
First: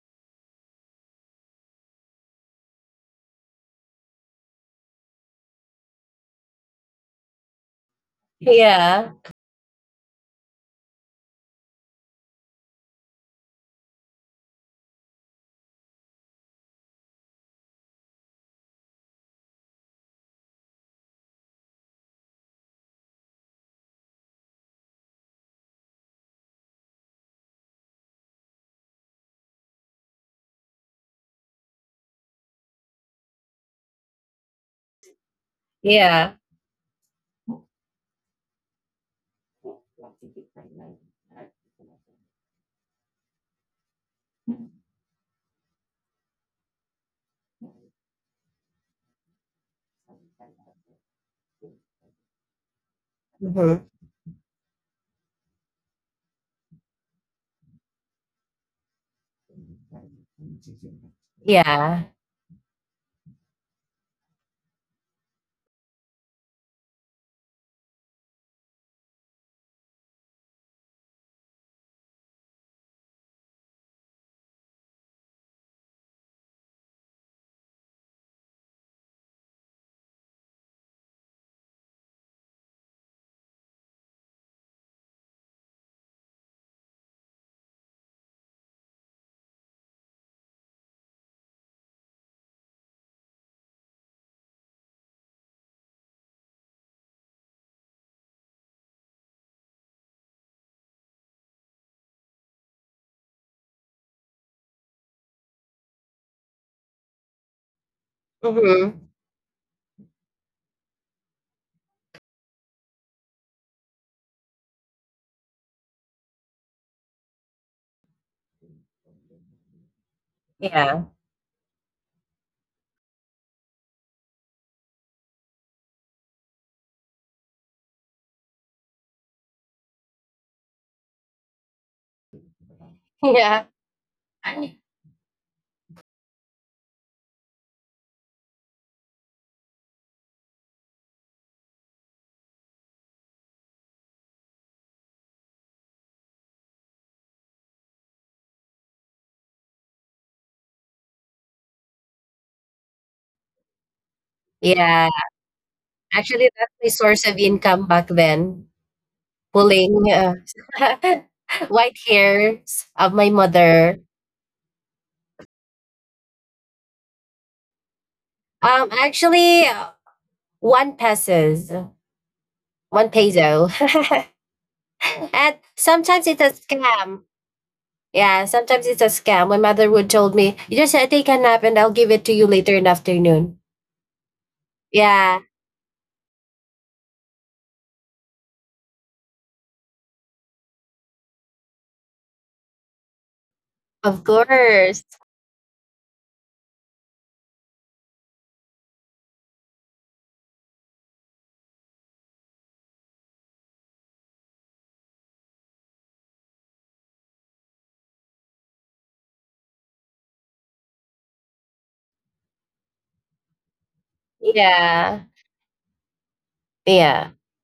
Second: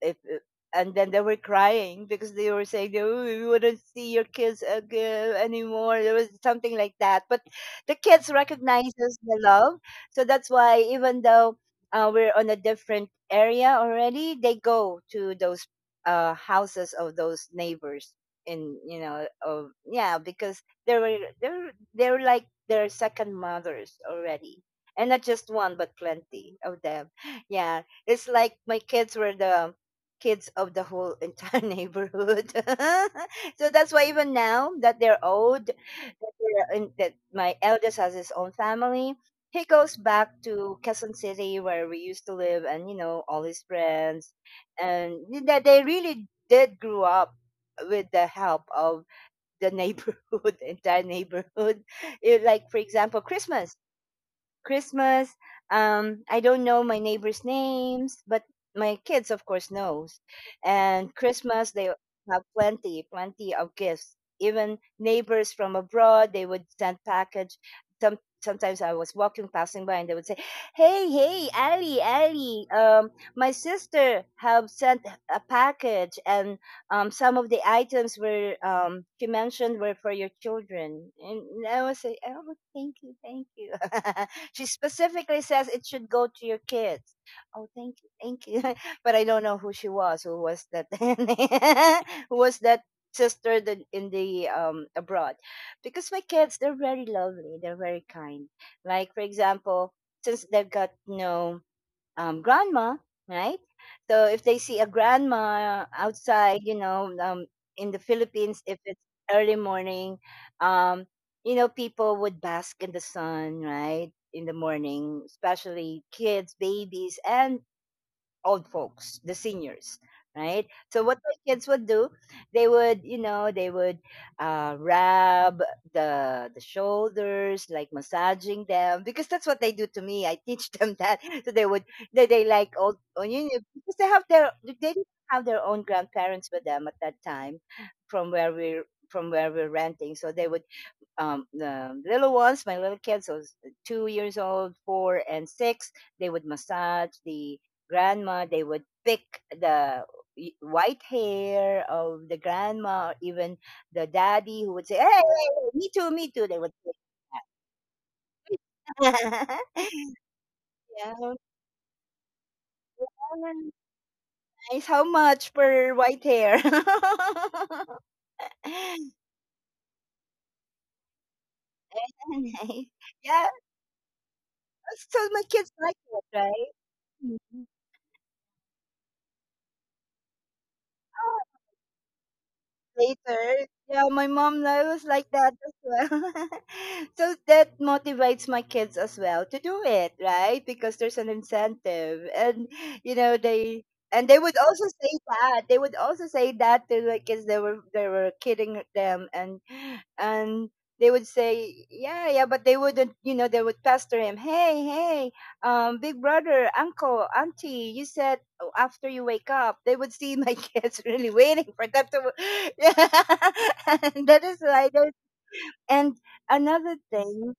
Speaker 1: if uh, and then they were crying because they were saying, oh, we wouldn't see your kids again anymore. There was something like that. But the kids
Speaker 2: Yeah,
Speaker 1: recognizes the love, so that's why even though we're on a different area already, they go to those houses of those neighbors. In you know of yeah because they were they're like their second mothers already, and not just one but plenty of them. Yeah, it's like my kids were the kids of the whole entire (laughs) neighborhood. (laughs) So that's why even now that they're old, that,
Speaker 2: yeah.
Speaker 1: they're in, that my eldest has his own family, he goes back to Quezon City where we used to live, and you know all his friends, and that they really did grow up with the help of the neighborhood, (laughs) entire neighborhood. It, like for example, Christmas. I don't know my neighbors' names, but my kids, of course, knows. And Christmas, they
Speaker 2: Yeah.
Speaker 1: have plenty, plenty of gifts. Even neighbors from abroad, they would send package. Sometimes I was walking, passing by, and they would say, "Hey, hey, Ali, Ali, my sister have sent a package, and some of the items were she mentioned were for your children," and I was like, "Oh, thank you, thank you." (laughs) She specifically says it should go to your kids. Oh, thank you, thank you. (laughs) But I don't know who she was. Who was that? (laughs) Who was that? Sister that in the abroad. Because my kids, they're very lovely, they're very kind. Like for example, since they've got no grandma, right? So if they see a grandma outside, you know, in the Philippines, if it's
Speaker 2: Mm-hmm.
Speaker 1: early morning, um, you know, people would bask in the sun, right? In the morning, especially kids, babies, and old folks, the seniors, right? So
Speaker 2: Yeah.
Speaker 1: what my kids would do, they would, you know, they would rub the shoulders, like massaging them, because that's what they do to me. I teach them that. (laughs) So they would, they like old, oh, you know,
Speaker 2: Yeah.
Speaker 1: because they have their, they didn't have their own grandparents with them at that time, from where we're from where we're renting. So they would, the little ones, my little kids, so 2 years old, four and six, they would massage the grandma. They would pick the white hair of the grandma, or even the daddy who would say, "Hey, hey,
Speaker 2: Yeah.
Speaker 1: hey, me too, me too."
Speaker 2: Actually,
Speaker 1: They would
Speaker 2: that's
Speaker 1: say
Speaker 2: my source of income back then.
Speaker 1: that. (laughs)
Speaker 2: Pulling
Speaker 1: Yeah,
Speaker 2: (laughs) white hairs of my
Speaker 1: "Oh,
Speaker 2: mother.
Speaker 1: nice. How much per white hair?" (laughs)
Speaker 2: Actually, one pesos,
Speaker 1: Nice.
Speaker 2: one
Speaker 1: Yeah,
Speaker 2: peso,
Speaker 1: so
Speaker 2: (laughs)
Speaker 1: my
Speaker 2: and
Speaker 1: kids like it,
Speaker 2: sometimes it's a
Speaker 1: right?
Speaker 2: scam.
Speaker 1: Mhm.
Speaker 2: Yeah, sometimes it's a scam. My mother would told me, "You just take a nap, and I'll give it to you later in the afternoon."
Speaker 1: Later. Yeah, my mom I was like
Speaker 2: Yeah,
Speaker 1: that as well. (laughs) So that motivates my kids as well to do it, right? Because there's an incentive. And you know, they,
Speaker 2: of
Speaker 1: and they would also
Speaker 2: course.
Speaker 1: say that. They would also say that to the kids. They were kidding them, and they would say, "Yeah, yeah," but they wouldn't, you know, they would pester him, "Hey, hey, big brother, uncle, auntie, you said after you wake up," they would see my (laughs) kids really waiting for them to. (laughs) Yeah. And that is why there's.
Speaker 2: Yeah,
Speaker 1: And another
Speaker 2: yeah.
Speaker 1: thing,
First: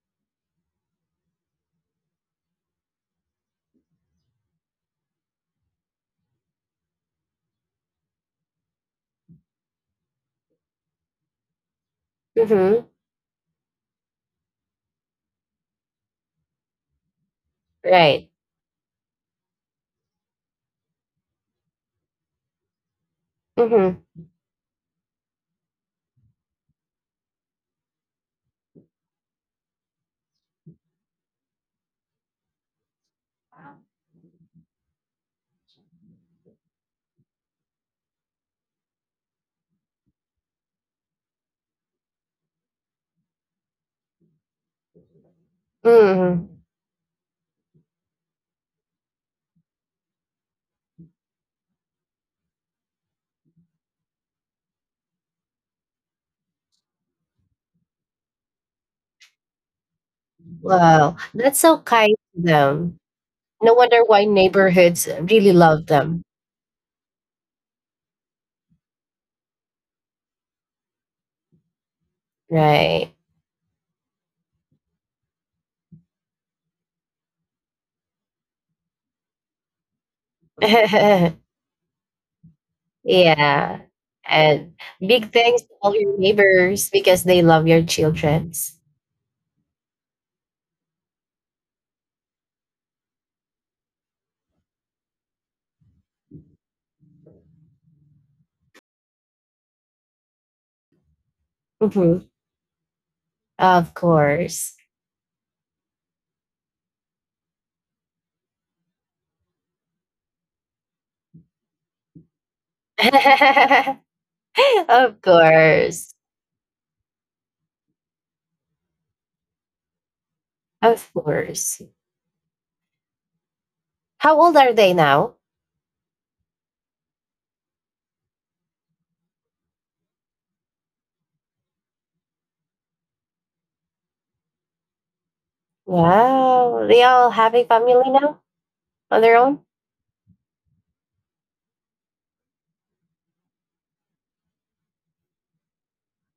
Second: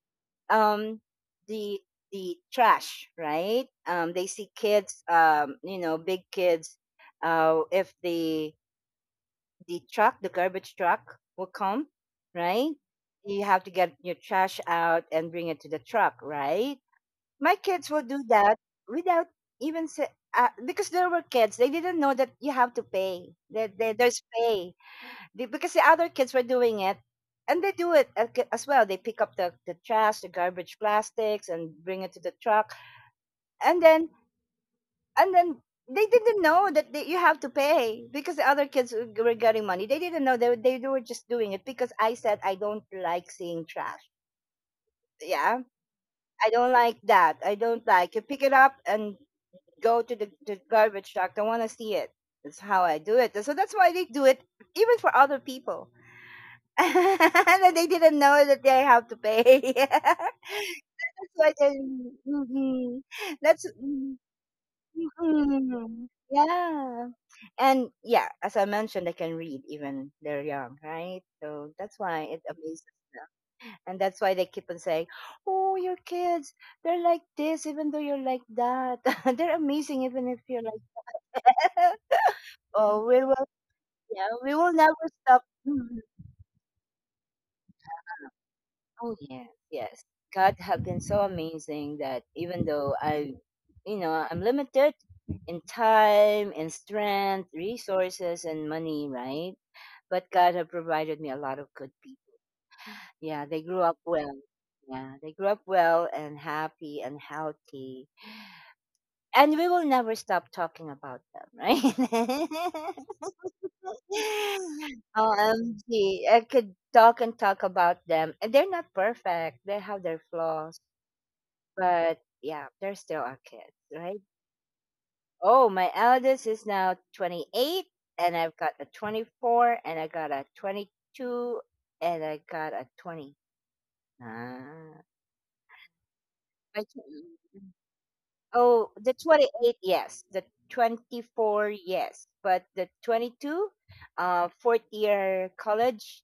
Speaker 1: um, the trash, right? They see kids, you know, big kids. If the truck, the garbage truck, will come, right?
Speaker 2: Mm-hmm.
Speaker 1: You have to get your trash out and bring it to the truck, right? My kids will
Speaker 2: Right.
Speaker 1: do that without even say, because there were kids, they didn't know that you have to pay, that
Speaker 2: Mhm,
Speaker 1: that there's pay. Because the other kids were doing it and they do it as well, they pick up the trash, the garbage plastics, and bring it to the truck. And then and then they didn't know that they, you have to pay, because the other kids were getting money. They didn't know they, they were just doing it because I said, "I don't like seeing trash, yeah.
Speaker 2: mhm.
Speaker 1: I don't like that. I don't like you pick it up and go to the garbage truck. I want to see it." That's how I do it. So that's why they do it even for other people. (laughs) And they didn't know that they have to pay. (laughs)
Speaker 2: Wow, that's
Speaker 1: That's
Speaker 2: so
Speaker 1: why
Speaker 2: kind
Speaker 1: they.
Speaker 2: to them.
Speaker 1: Mhm.
Speaker 2: No wonder
Speaker 1: That's.
Speaker 2: why neighborhoods really love them,
Speaker 1: Mhm. Yeah. And yeah, as I mentioned, they can read even they're young, right? So that's why it
Speaker 2: right?
Speaker 1: amazes them. And that's why they keep on saying, "Oh, your kids, they're like this, even though you're like that." (laughs) They're amazing, even if you're like
Speaker 2: (laughs)
Speaker 1: (laughs) oh, we will.
Speaker 2: Yeah,
Speaker 1: Yeah, we
Speaker 2: and
Speaker 1: will never
Speaker 2: big
Speaker 1: stop.
Speaker 2: thanks to all
Speaker 1: Mhm.
Speaker 2: your neighbors because they love your childrens.
Speaker 1: Oh yeah, yes. God have been so amazing that even though I, you know, I'm limited in time, in strength, resources, and money, right? But God have provided me a lot of
Speaker 2: Mhm.
Speaker 1: good people. Yeah,
Speaker 2: Of
Speaker 1: they grew up
Speaker 2: course.
Speaker 1: well. Yeah, they grew up well and happy and healthy. And we will never stop talking about them, right? (laughs) (laughs)
Speaker 2: (laughs)
Speaker 1: Yeah.
Speaker 2: Of course,
Speaker 1: OMG. I could talk and talk about them. And they're not perfect. They have their
Speaker 2: of
Speaker 1: flaws.
Speaker 2: course.
Speaker 1: But yeah, they're still our kids,
Speaker 2: How old
Speaker 1: right?
Speaker 2: are they now?
Speaker 1: Oh, my eldest is now 28, and I've got a 24, and I got a 22, and I got a 20. Ah,
Speaker 2: Wow, they
Speaker 1: I
Speaker 2: all have a family
Speaker 1: can't.
Speaker 2: now on
Speaker 1: Oh,
Speaker 2: their
Speaker 1: the
Speaker 2: own.
Speaker 1: 28, yes. The 24, yes. But the 22, fourth year college,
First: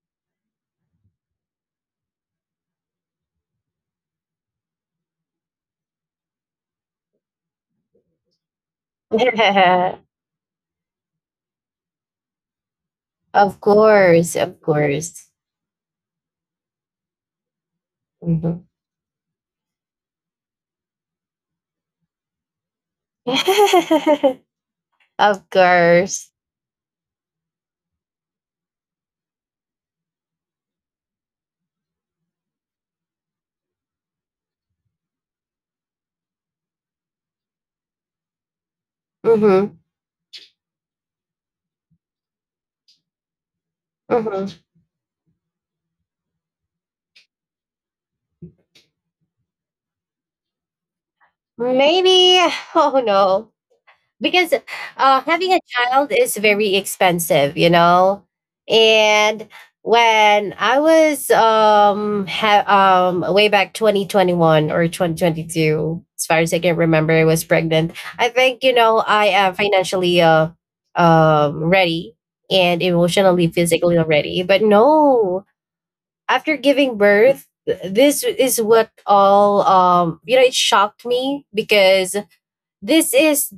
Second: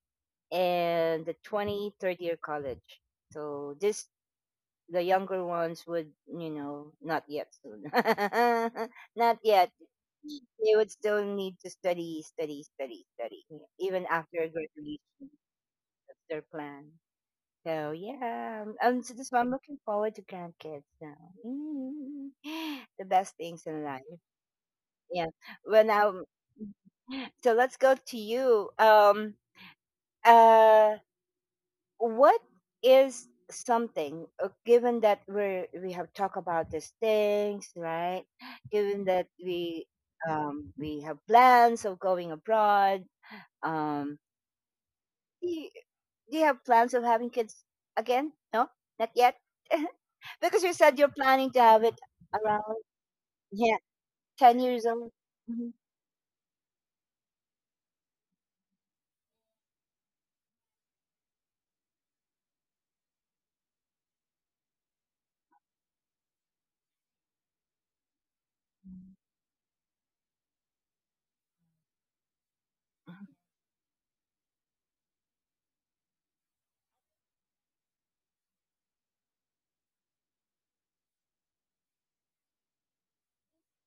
Speaker 1: and the 23rd year college. So this, the younger ones would, you know, not yet soon. (laughs) Not yet.
Speaker 2: (laughs)
Speaker 1: They would still need to study, study, study, study, yeah,
Speaker 2: Of
Speaker 1: even after
Speaker 2: course, of
Speaker 1: graduation.
Speaker 2: course.
Speaker 1: That's their plan. So yeah,
Speaker 2: Mhm.
Speaker 1: so this I'm looking forward to grandkids now. Mm, (gasps) (sighs) the best things in life. Yeah.
Speaker 2: (laughs)
Speaker 1: Well
Speaker 2: Of
Speaker 1: now,
Speaker 2: course.
Speaker 1: (sighs) so let's go to you. Uh, what is something given that we have talked about these things, right? Given that
Speaker 2: Hmm.
Speaker 1: we have plans of going abroad, um.
Speaker 2: Hmm.
Speaker 1: Do you, do you have plans of having kids again? No, not yet. (laughs) Because you said you're planning to have it
Speaker 2: Maybe.
Speaker 1: around
Speaker 2: (laughs) Oh,
Speaker 1: yeah
Speaker 2: no,
Speaker 1: 10
Speaker 2: because
Speaker 1: years old. Mhm.
Speaker 2: having a child is very expensive, you know. And when I was, way back 2021 or 2022, as far as I can remember, I was pregnant. I think, you know, I am financially, ready and emotionally physically already, but no, after giving birth, this is what all, you know, it shocked me because this is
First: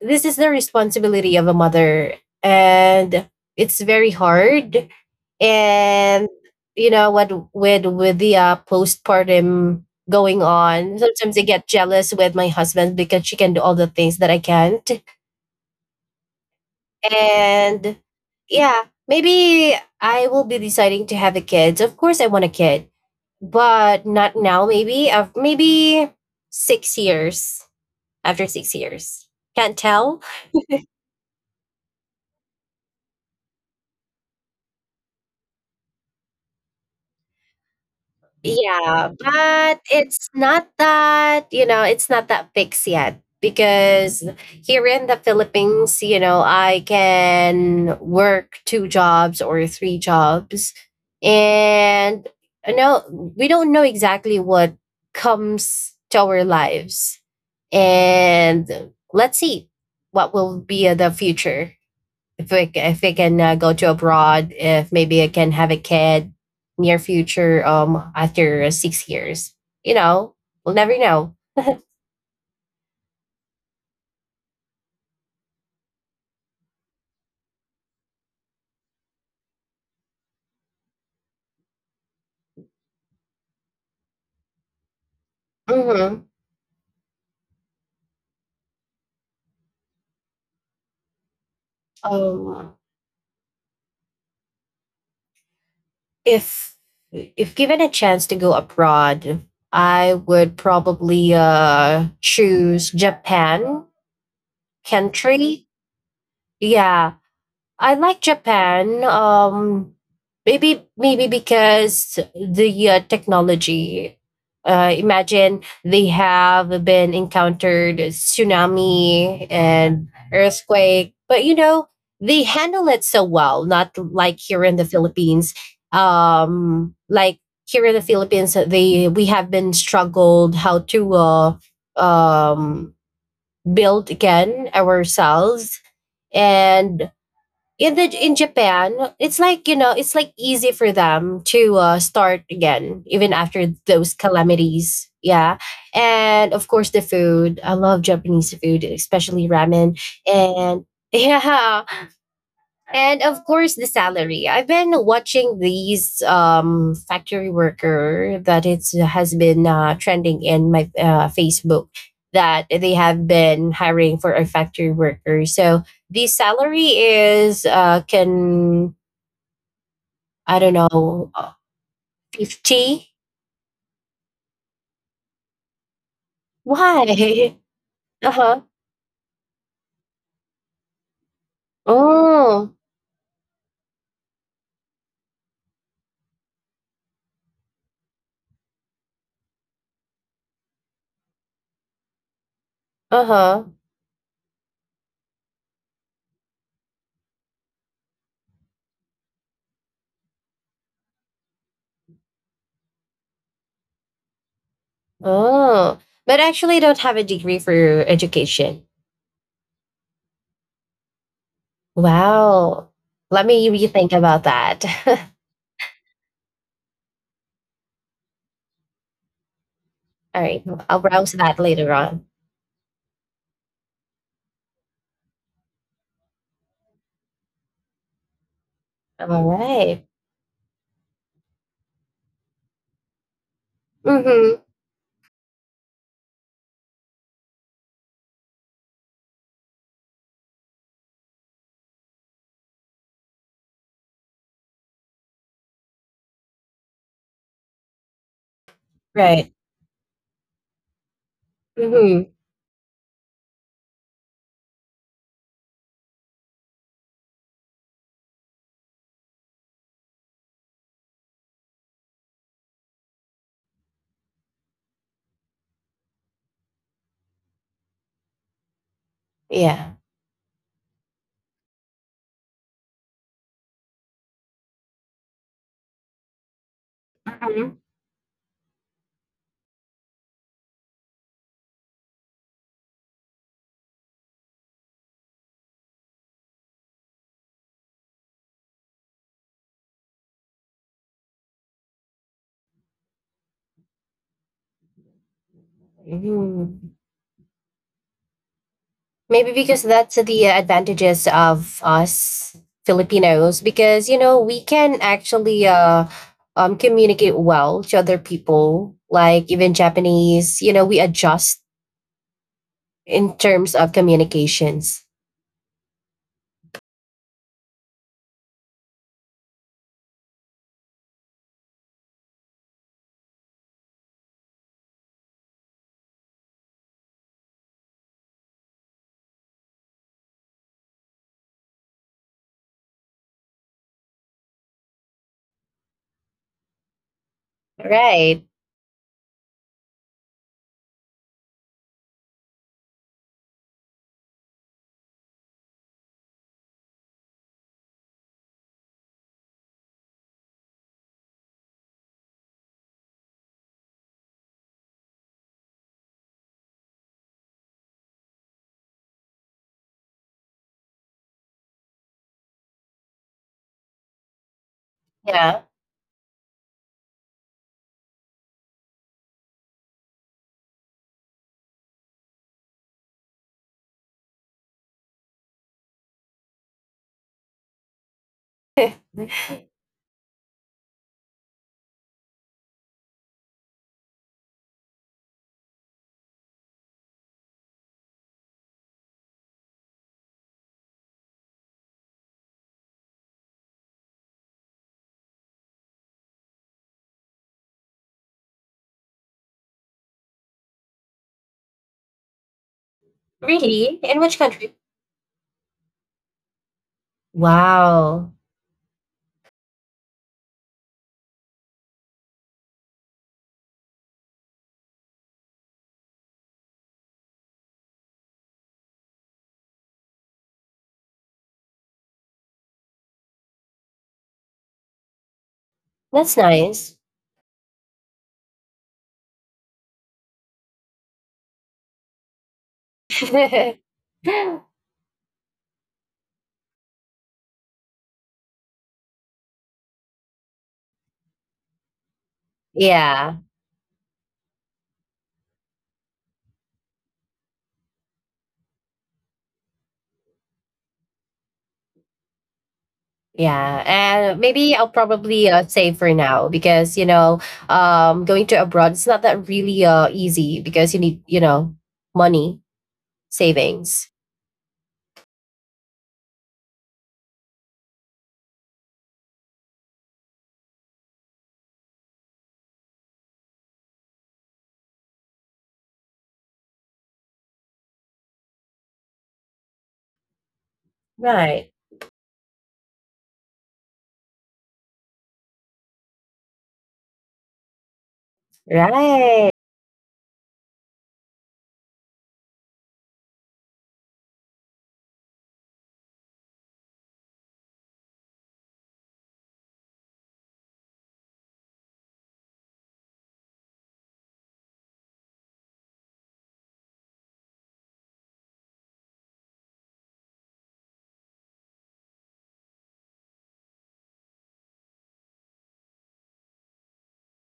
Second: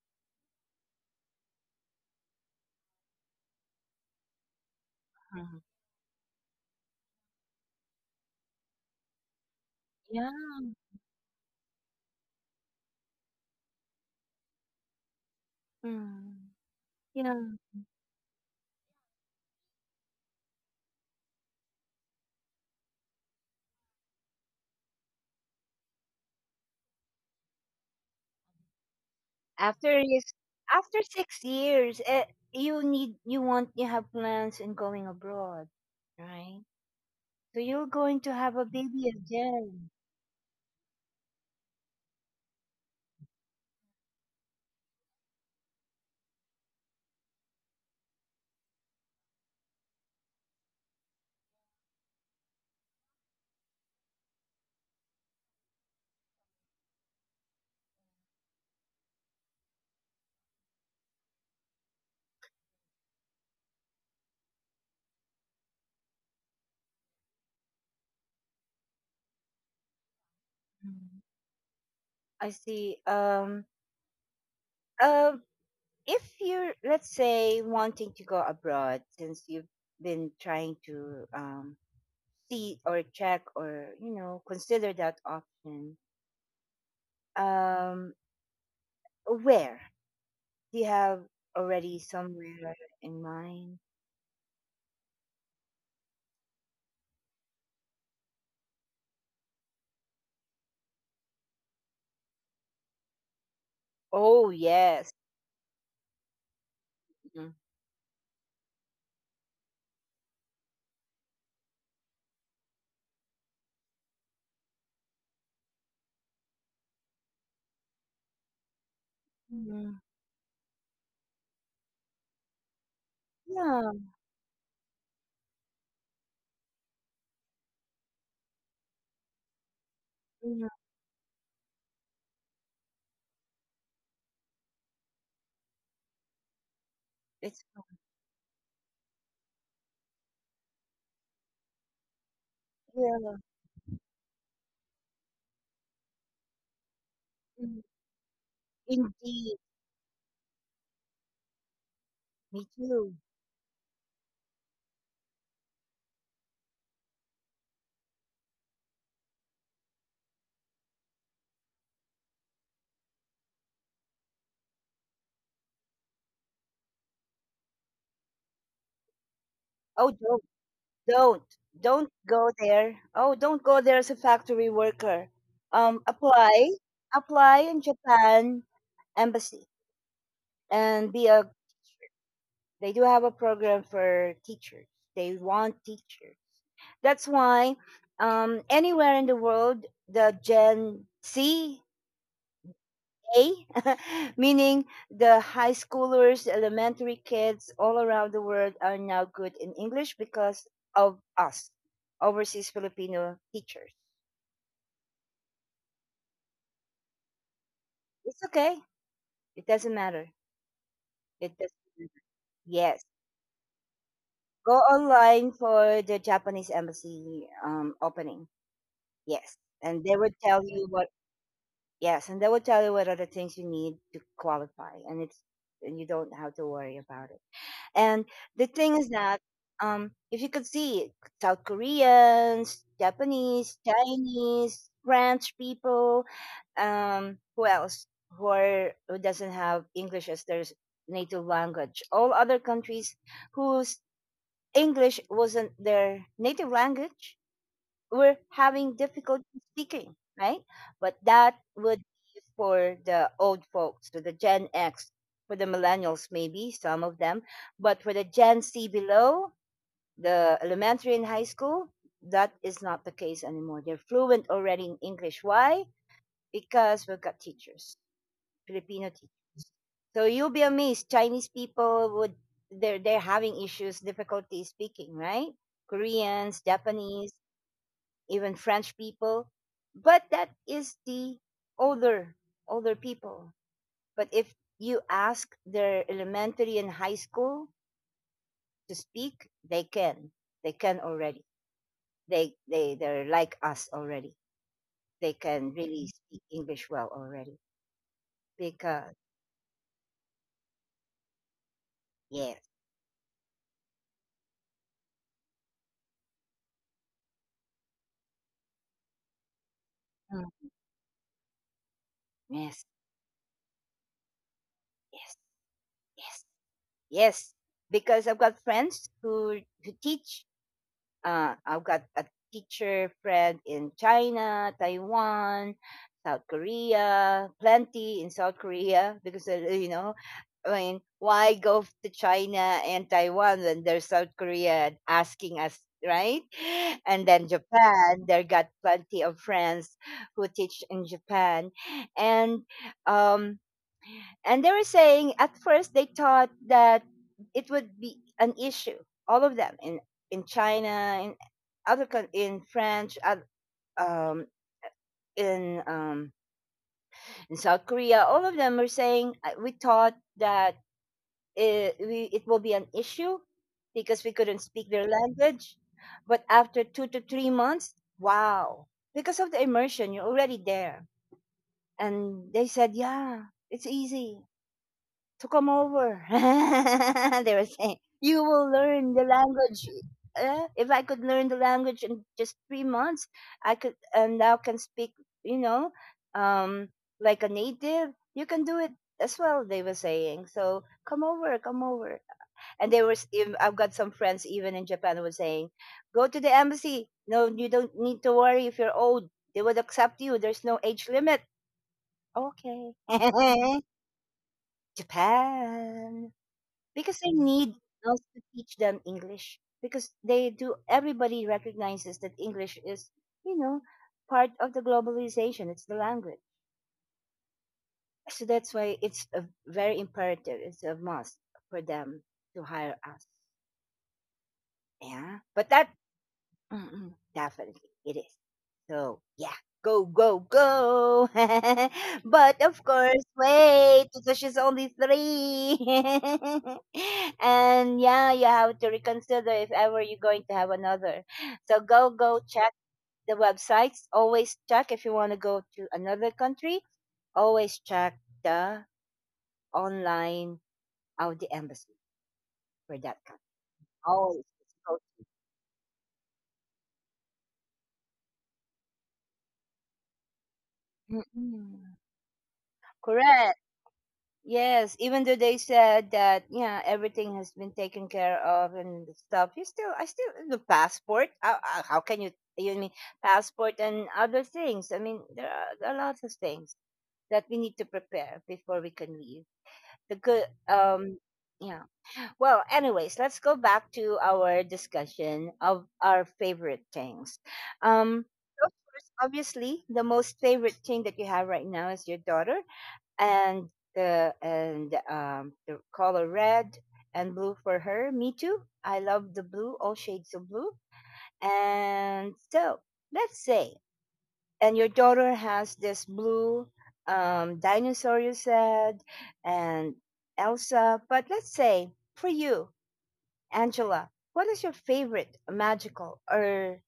Speaker 2: this is the responsibility of a mother, and it's very hard.
Speaker 1: Mhm.
Speaker 2: And you know what, with the postpartum going
Speaker 1: Yeah.
Speaker 2: on, sometimes I get jealous with my husband because she can do all the things that I can't.
Speaker 1: Mm. You
Speaker 2: And yeah, maybe I will be deciding to have a kid. Of course, I want a kid, but not now. Maybe 6 years, after 6 years. Can't
Speaker 1: after
Speaker 2: tell.
Speaker 1: you, after 6 years, eh, you need you want you have plans in going abroad, right? So you're going to have a
Speaker 2: Yeah,
Speaker 1: baby
Speaker 2: but
Speaker 1: again.
Speaker 2: it's not that, you know, it's not that fixed yet because here in the Philippines, you know, I can work two jobs or three jobs. And no, we don't know exactly what comes to our lives. And let's see what will be the future if we can go to abroad, if maybe I can have a kid near future, after 6 years, you know, we'll never
Speaker 1: Mm.
Speaker 2: know.
Speaker 1: I see. Uh. If you're, let's say, wanting to go abroad, since you've been trying to see or check or you know consider that option,
Speaker 2: Hmm.
Speaker 1: um where do you have already
Speaker 2: Um,
Speaker 1: somewhere in mind?
Speaker 2: if if given a chance to go abroad, I would probably choose Japan
Speaker 1: Oh yes.
Speaker 2: country. Yeah,
Speaker 1: Mhm.
Speaker 2: I like Japan. Maybe because the technology. Imagine they have been encountered tsunami and
Speaker 1: Mm,
Speaker 2: earthquake, but you know, they handle it so well. Not like
Speaker 1: yeah,
Speaker 2: here in the Philippines. Like here in the Philippines, they we have been struggled how to
Speaker 1: yeah.
Speaker 2: um, build again ourselves, and
Speaker 1: It's
Speaker 2: in Japan, it's like, you know, it's like easy for them to start again, even after
Speaker 1: yeah.
Speaker 2: those calamities. Yeah, and of course the food. I love
Speaker 1: Mhm.
Speaker 2: Japanese food, especially ramen.
Speaker 1: Indeed.
Speaker 2: And (laughs) yeah, and
Speaker 1: Me
Speaker 2: of
Speaker 1: too.
Speaker 2: course, the salary. I've been watching these factory worker that it's has been trending in my Facebook that they have been hiring for a factory worker. So the salary is can I
Speaker 1: Oh,
Speaker 2: don't know
Speaker 1: Don't don't go
Speaker 2: 50.
Speaker 1: there. Oh, don't go there as a factory worker.
Speaker 2: Why?
Speaker 1: Apply,
Speaker 2: (laughs)
Speaker 1: apply
Speaker 2: Uh
Speaker 1: in
Speaker 2: huh.
Speaker 1: Japan embassy and be a.
Speaker 2: Oh.
Speaker 1: They do have a program for teachers. They want teachers. That's why anywhere in the world, the Gen C
Speaker 2: Uh huh.
Speaker 1: A, (laughs) meaning the high schoolers, the elementary kids all around the world are now good in English because of us, overseas Filipino teachers.
Speaker 2: Oh. But actually, I don't have a degree for education.
Speaker 1: It's okay. It doesn't matter. It doesn't (laughs) matter.
Speaker 2: Wow. Let
Speaker 1: Yes.
Speaker 2: me rethink about that. (laughs)
Speaker 1: Go online for the Japanese embassy opening. Yes.
Speaker 2: All
Speaker 1: And
Speaker 2: right.
Speaker 1: they will
Speaker 2: I'll
Speaker 1: tell
Speaker 2: browse
Speaker 1: you
Speaker 2: that
Speaker 1: what.
Speaker 2: later on.
Speaker 1: Yes, and they will tell you what are the things you need to qualify, and it's, and you don't have to worry about it. And the
Speaker 2: All
Speaker 1: thing is that
Speaker 2: right.
Speaker 1: if you could see South Koreans, Japanese,
Speaker 2: Mm-hmm.
Speaker 1: Chinese, French people, who else, who are who doesn't have English as their native language? All other countries whose English wasn't their native language, we're having
Speaker 2: Right.
Speaker 1: difficulty speaking, right? But that
Speaker 2: Mm-hmm.
Speaker 1: would be for the old folks, for the Gen X, for the millennials, maybe some of them. But for the Gen C below, the elementary and high school, that is not the case anymore. They're fluent already in English. Why? Because we've got teachers, Filipino
Speaker 2: Yeah.
Speaker 1: teachers. So you'll be amazed. Chinese people would, they're having issues, difficulty speaking, right? Koreans,
Speaker 2: Mm-hmm.
Speaker 1: Japanese, even French people. But that is the older older people. But if you ask their elementary and high school to speak, they can. They can already. They're like us already. They can really
Speaker 2: Mm-hmm.
Speaker 1: speak English well already.
Speaker 2: Maybe
Speaker 1: Because
Speaker 2: because that's the advantages of us
Speaker 1: yes,
Speaker 2: Filipinos, because, you know, we can actually communicate well to other people, like even Japanese, you know, we
Speaker 1: mm,
Speaker 2: adjust
Speaker 1: yes,
Speaker 2: in terms of communications.
Speaker 1: yes, yes, yes. Because I've got friends who teach, I've got a teacher friend in China, Taiwan, South Korea, plenty in South Korea, (laughs) because you know, I mean, why go to China and Taiwan when there's South Korea asking us, right? And then
Speaker 2: Right.
Speaker 1: Japan, there got plenty of friends who teach in Japan, and um, and they were saying at first they thought that it would be an issue. All of them in China, in other in France, um, in um, in South Korea, all of them were saying, we thought that it will be an issue because we couldn't speak their
Speaker 2: Yeah.
Speaker 1: language. But after 2 to 3 months, wow! Because of the immersion, you're already there." And they said, yeah, it's easy to come over. (laughs) They were saying, "You will
Speaker 2: (laughs)
Speaker 1: learn the language." If I could learn the language in just 3 months, I could and now can speak, you know, um, like a native. You can do it as well, they were saying. So come over, come over. And they were, I've got some friends even in Japan who were saying, go to the embassy. No, you don't need to worry if you're old. They would accept you. There's no age limit. Okay.
Speaker 2: Really? In
Speaker 1: (laughs)
Speaker 2: which country?
Speaker 1: Japan, because they need us
Speaker 2: Wow.
Speaker 1: to teach them English, because they do, everybody recognizes that English is, you know part of the globalization, it's the language, so that's why it's a very imperative, it's a must for them to hire us. Yeah, but
Speaker 2: That's
Speaker 1: that
Speaker 2: nice.
Speaker 1: (clears throat) definitely it is. So yeah, go, go, go. (laughs) But of course,
Speaker 2: (laughs)
Speaker 1: wait, because she's only three. (laughs) And yeah, you have to reconsider if ever you're going to have another. So go, go, check
Speaker 2: Yeah,
Speaker 1: the websites. Always check if you want to go to another country. Always check the online of the embassy for that country.
Speaker 2: yeah, and
Speaker 1: Always
Speaker 2: maybe I'll
Speaker 1: go.
Speaker 2: probably save for now, because, you know, going to abroad, it's not that really easy because you need, you know,
Speaker 1: Mm-mm.
Speaker 2: money,
Speaker 1: Correct.
Speaker 2: savings.
Speaker 1: Yes, even though they said that yeah, everything has been taken care of and stuff, you still I still the passport. How can you, you mean passport and other things? I mean there are lots of things that we need to prepare before we can leave. The good,
Speaker 2: Right.
Speaker 1: yeah. Well, anyways, let's go back to our discussion of our favorite things. Um, so
Speaker 2: Right.
Speaker 1: first, obviously, the most favorite thing that you have right now is your daughter, and the color red and blue for her. Me too. I love the blue, all shades of blue. And so let's say, and your daughter has this blue, dinosaur you said, and Elsa. But let's say for you, Angela, what is your favorite magical or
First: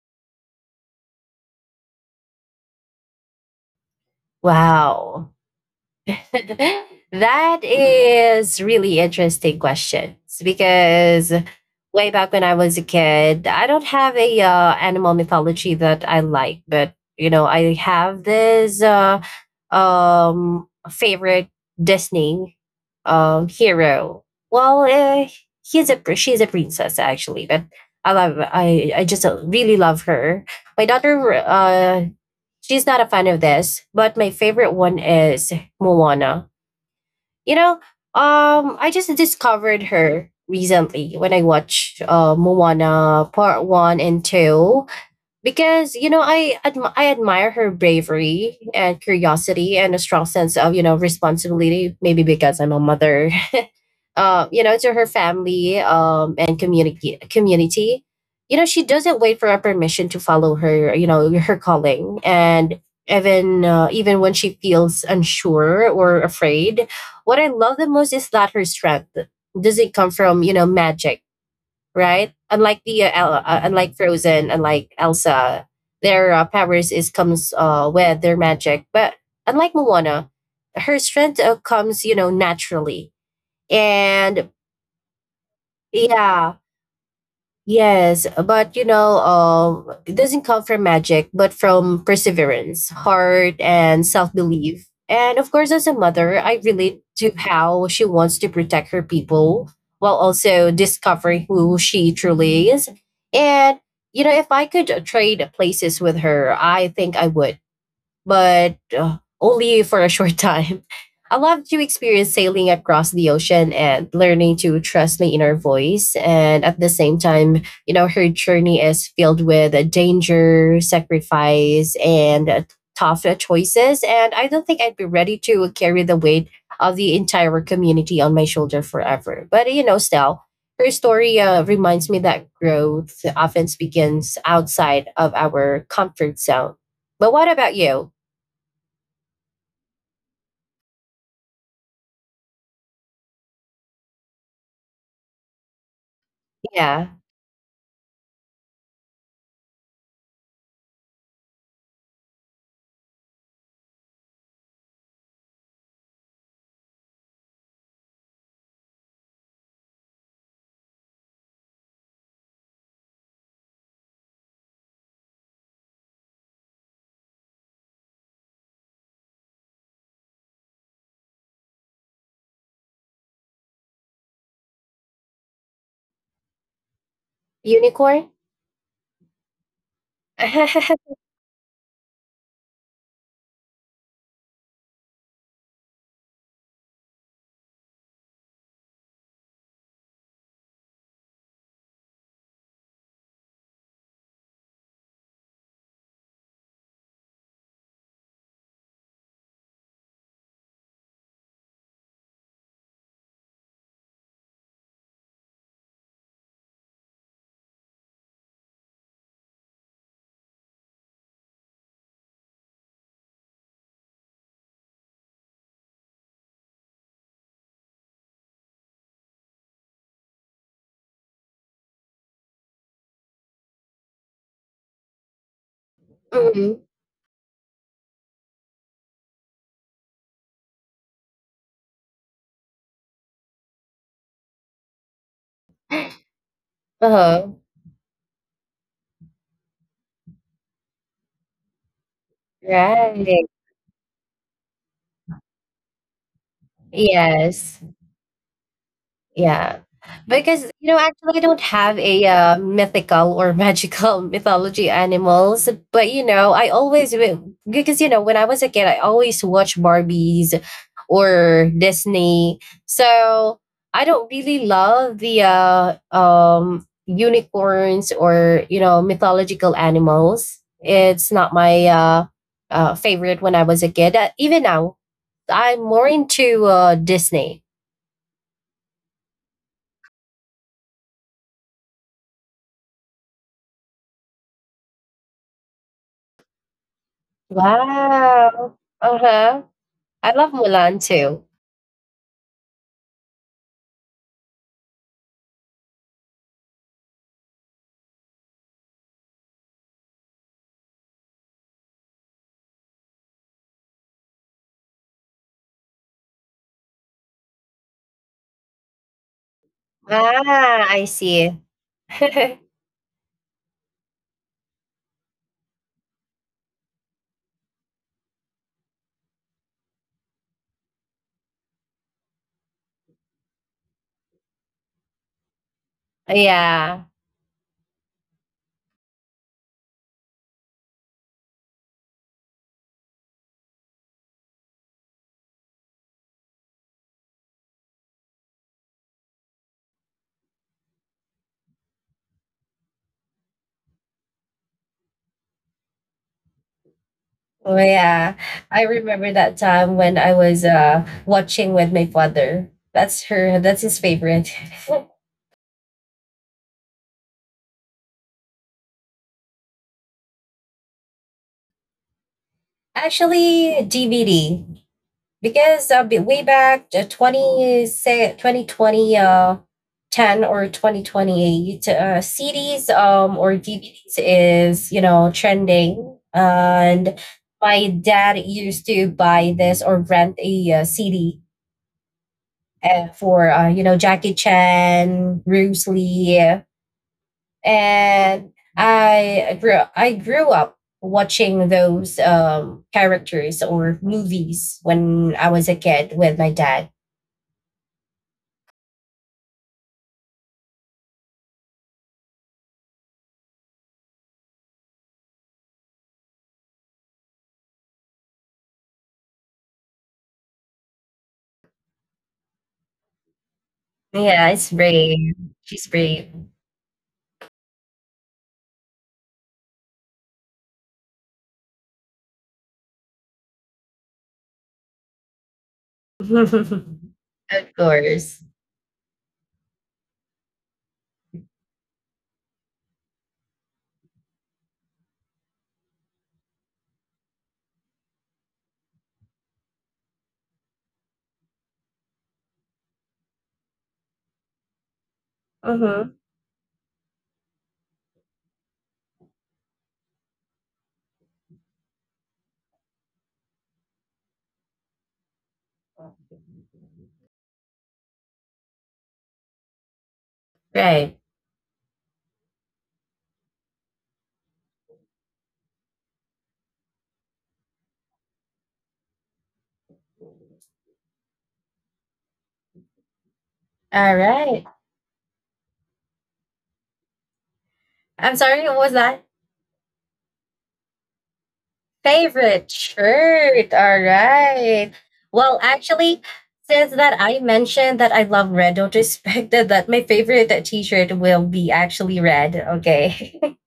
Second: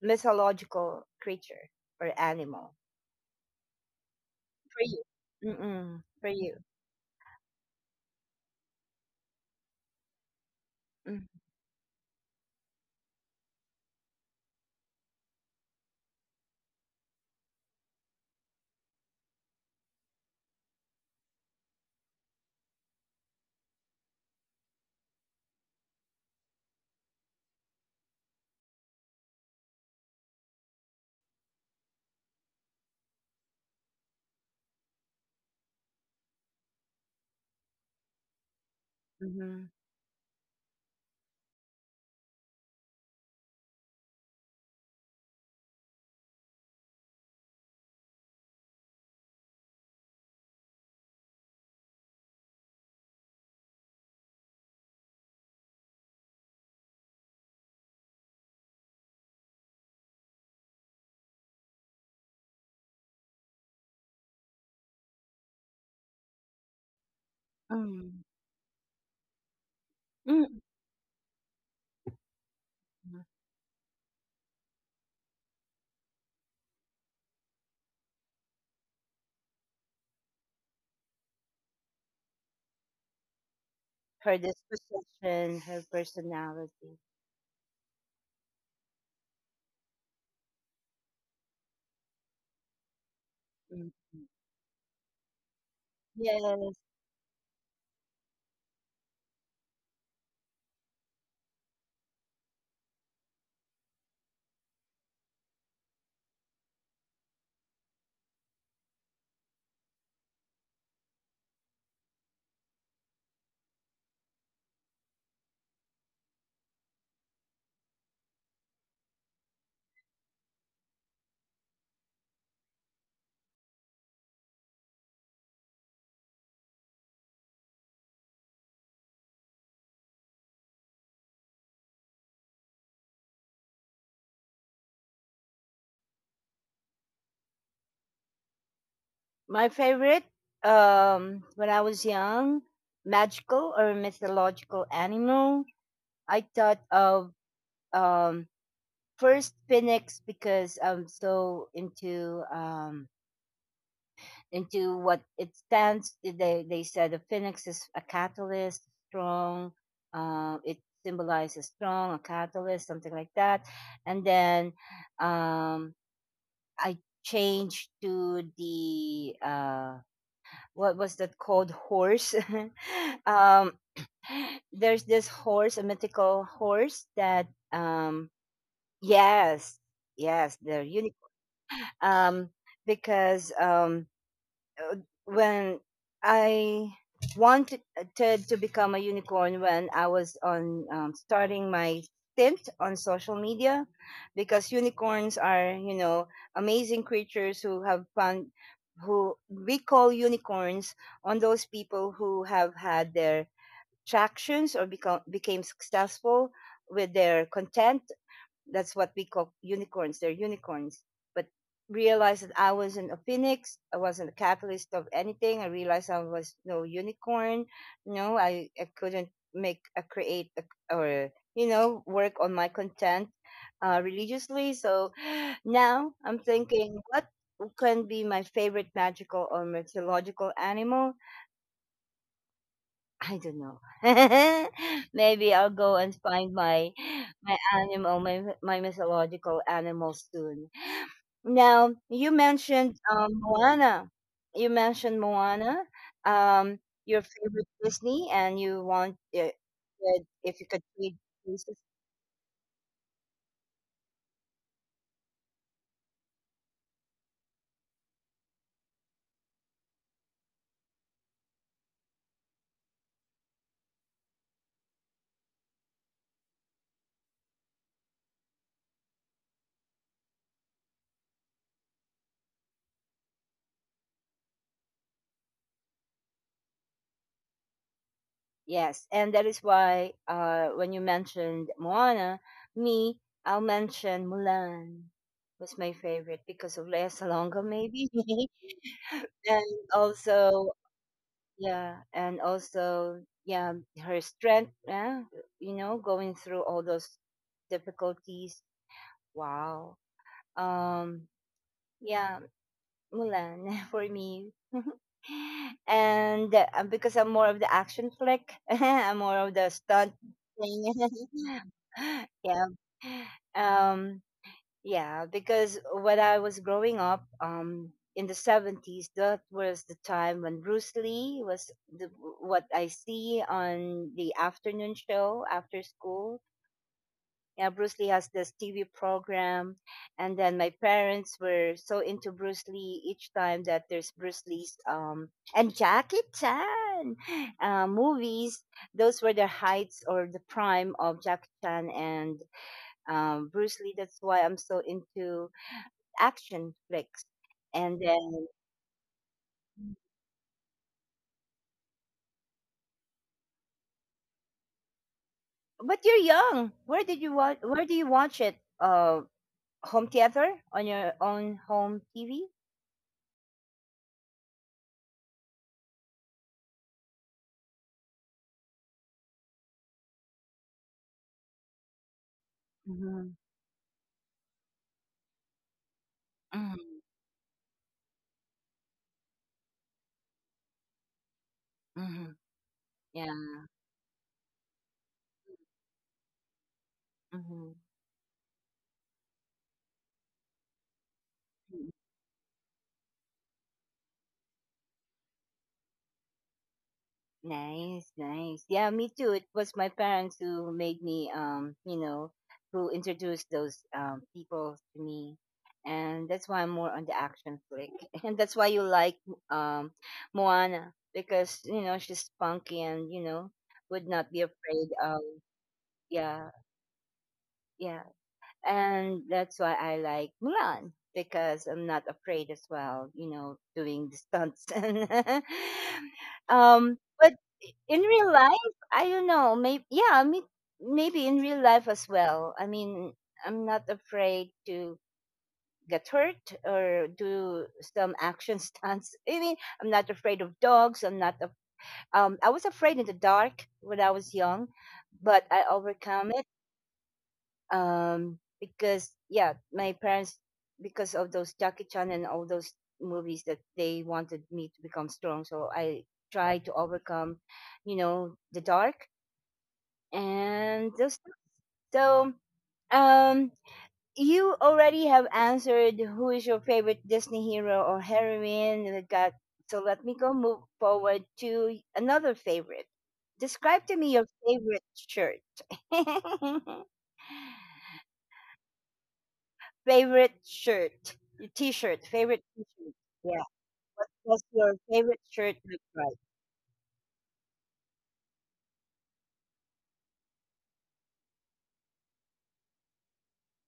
Speaker 1: mythological creature or animal for you?
Speaker 2: Wow.
Speaker 1: Mm-mm, for you.
Speaker 2: (laughs) That is really interesting questions because way back when I was a kid, I don't have a animal mythology that I like, but, you know, I have this favorite Disney hero. Well, she's a princess actually, but I just really love her. My daughter she's not a fan of this, but my favorite one is Moana. You know, I
Speaker 1: Mm-hmm.
Speaker 2: just discovered her recently when I watched Moana Part One and Two, because, you know, I admire her bravery and curiosity and a strong sense of, you know, responsibility. Maybe because I'm a mother, (laughs) you know, to her family, and community, you know, she doesn't wait for a permission to follow her, you know, her calling. And even when she feels unsure or afraid, what I love the most is that her strength doesn't
Speaker 1: Mm.
Speaker 2: come from, you know, magic, right?
Speaker 1: Mhm.
Speaker 2: Unlike Frozen, unlike Elsa, their powers is comes with their magic. But unlike Moana, her strength comes, you know, naturally.
Speaker 1: Her
Speaker 2: And
Speaker 1: disposition, her personality.
Speaker 2: yeah, yes, but, you know, it doesn't come from magic, but from perseverance,
Speaker 1: Mhm.
Speaker 2: heart, and self belief. And of course, as a
Speaker 1: Yes.
Speaker 2: mother, I relate to how she wants to protect her people while also discovering who she truly is. And, you know, if I could trade places with her, I think I would, but only for a short time. (laughs) I love to experience sailing across the ocean and learning to trust my inner voice. And at the same time, you know, her journey is filled with danger, sacrifice, and tough choices. And I don't think I'd be ready to carry the weight of the entire community on my shoulder forever. But, you know, still, her story reminds me that growth often begins outside of our comfort zone. But what about you?
Speaker 1: My favorite, when I was young, magical or mythological animal. I thought of,
Speaker 2: Yeah.
Speaker 1: um, first phoenix, because I'm so into, into what it stands. They said the phoenix is a catalyst, strong. It symbolizes strong, a catalyst, something like that. And then, um, I changed to the what was that called, horse. (laughs) um there's this horse, a mythical horse that, um
Speaker 2: Unicorn?
Speaker 1: yes, yes, they're unique.
Speaker 2: (laughs)
Speaker 1: um because uh, when I wanted to become a unicorn when I was on, starting my stint on social media, because unicorns are, you know, amazing creatures who have found, who we call unicorns, on those people who have had their tractions or become became successful with their content. That's what we call unicorns. They're unicorns. But realized that I wasn't a phoenix. I wasn't a capitalist of anything. I realized I was no unicorn. No, I couldn't make a create a, or you know, work on my content religiously. So (gasps) now I'm thinking,
Speaker 2: Mhm.
Speaker 1: what can be my favorite magical or mythological animal? I don't know. (laughs) Maybe I'll go and find my,
Speaker 2: Uh-huh.
Speaker 1: my mythological animal soon. Now you mentioned,
Speaker 2: Right.
Speaker 1: Moana. You mentioned Moana, um, your favorite
Speaker 2: Yes.
Speaker 1: Disney, and you want
Speaker 2: Yeah.
Speaker 1: could- if you
Speaker 2: Because,
Speaker 1: could
Speaker 2: you know,
Speaker 1: read
Speaker 2: actually, I don't
Speaker 1: pieces.
Speaker 2: have a mythical or magical (laughs) mythology animals. But, you know, because, you know, when I was a kid, I always watched Barbies or Disney. So I don't really love the unicorns or, you know, mythological animals. It's not my favorite when I was a kid. Even now, I'm more into Disney.
Speaker 1: Yes, and that is why when you mentioned Moana, me, I'll mention Mulan was my favorite, because of Lea Salonga, maybe. (laughs)
Speaker 2: Wow.
Speaker 1: And
Speaker 2: Uh-huh. I love
Speaker 1: also,
Speaker 2: Mulan too.
Speaker 1: yeah, and also, yeah, her strength, yeah, you know, going through all those difficulties. Wow. um yeah, Mulan (laughs) for me. And because I'm more of the action flick, (laughs) I'm more of the stunt thing.
Speaker 2: Ah, I see.
Speaker 1: (laughs) Yeah.
Speaker 2: (laughs)
Speaker 1: um yeah, because when I was growing up, in the 70s, that was the time when Bruce Lee was the, what I see on the afternoon show after school.
Speaker 2: Yeah.
Speaker 1: Yeah, Bruce Lee has this TV program, and then my parents were so into Bruce Lee, each time that there's Bruce Lee's, and Jackie Chan, (gasps) movies. Those were the heights or the prime of Jackie Chan and, Bruce Lee. That's why I'm so into action flicks.
Speaker 2: Oh,
Speaker 1: And
Speaker 2: yeah.
Speaker 1: then,
Speaker 2: I remember that time when I was watching with my father. That's his favorite. (laughs)
Speaker 1: but you're young. Where did you watch? Where do you watch it? Home theater on your own home TV.
Speaker 2: Actually, DVD, because way back 20, say 2020, 10, or 2028, CDs
Speaker 1: Mm-hmm.
Speaker 2: or DVDs is, you know, trending.
Speaker 1: Mm-hmm.
Speaker 2: And my dad used to buy this or rent a CD
Speaker 1: Mm-hmm. Yeah.
Speaker 2: for you know, Jackie Chan, Bruce Lee.
Speaker 1: Mm-hmm.
Speaker 2: And I grew up watching those characters or movies when I was a kid with my dad.
Speaker 1: Nice, nice. Yeah, me too. It was my parents who made me, you know, who introduced those, people to me, and that's why I'm more on the action flick, (laughs) and that's why you like, um, Moana, because you know she's spunky and you know would not be afraid
Speaker 2: Yeah, it's
Speaker 1: of.
Speaker 2: brave. She's
Speaker 1: Yeah,
Speaker 2: brave. (laughs)
Speaker 1: yeah, and that's why I like Mulan, because I'm not afraid as well, you know, doing the stunts. (laughs) And, but
Speaker 2: Mhm.
Speaker 1: in
Speaker 2: Of
Speaker 1: real life,
Speaker 2: course.
Speaker 1: I don't know. Maybe, yeah, I mean, maybe in real life as well. I mean, I'm not afraid to get hurt or do some action (laughs) stunts. I mean, I'm not afraid of dogs. I'm not. I was afraid in the dark when I was young, but I overcome
Speaker 2: Mhm.
Speaker 1: it, because yeah, my parents, because of those Jackie Chan and all those movies, that they wanted me to become strong, so I tried to overcome, you know, the dark and those.
Speaker 2: Right.
Speaker 1: So, um you already have answered who is your favorite Disney hero or heroine that got. So let me go move forward to another favorite. Describe to me
Speaker 2: All
Speaker 1: your
Speaker 2: right.
Speaker 1: favorite shirt. (laughs)
Speaker 2: I'm sorry, what was that?
Speaker 1: Favorite shirt, your T-shirt, favorite
Speaker 2: Favorite
Speaker 1: T-shirt. Yeah,
Speaker 2: shirt. All
Speaker 1: what was your
Speaker 2: right.
Speaker 1: favorite shirt
Speaker 2: Well,
Speaker 1: look like?
Speaker 2: actually, since that I mentioned that I love red, don't (laughs) expect that my favorite t-shirt will be actually red. Okay. (laughs)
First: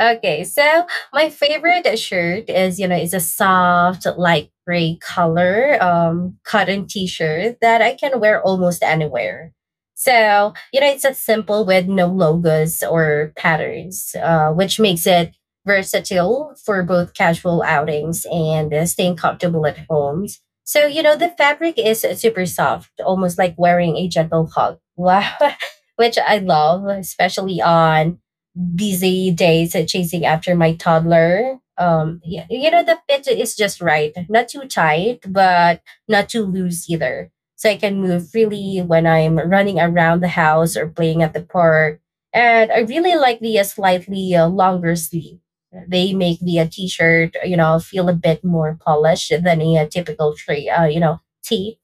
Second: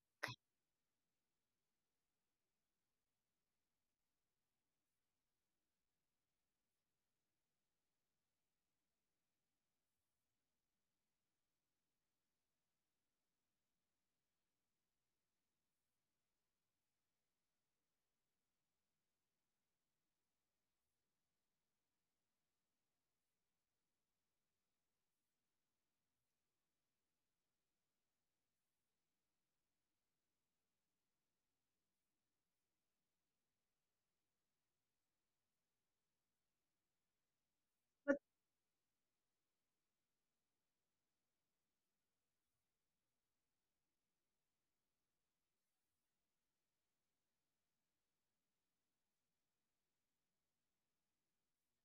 Speaker 2: Okay, so my favorite shirt is, you know, is a soft, light gray color, cotton t-shirt that I can wear almost anywhere. So, you know, it's a simple with no logos or patterns, which makes it versatile for both casual outings and staying comfortable at home. So, you know, the fabric is super soft, almost like wearing a gentle hug. (laughs) Wow, which I love, especially on busy days chasing after my toddler. Yeah, you know, the fit is just right, not too tight, but not too loose either. So I can move freely when I'm running around the house or playing at the park. And I really like the slightly longer sleeve. They make the t-shirt, you know, feel a bit more polished than a, typical you know, tee.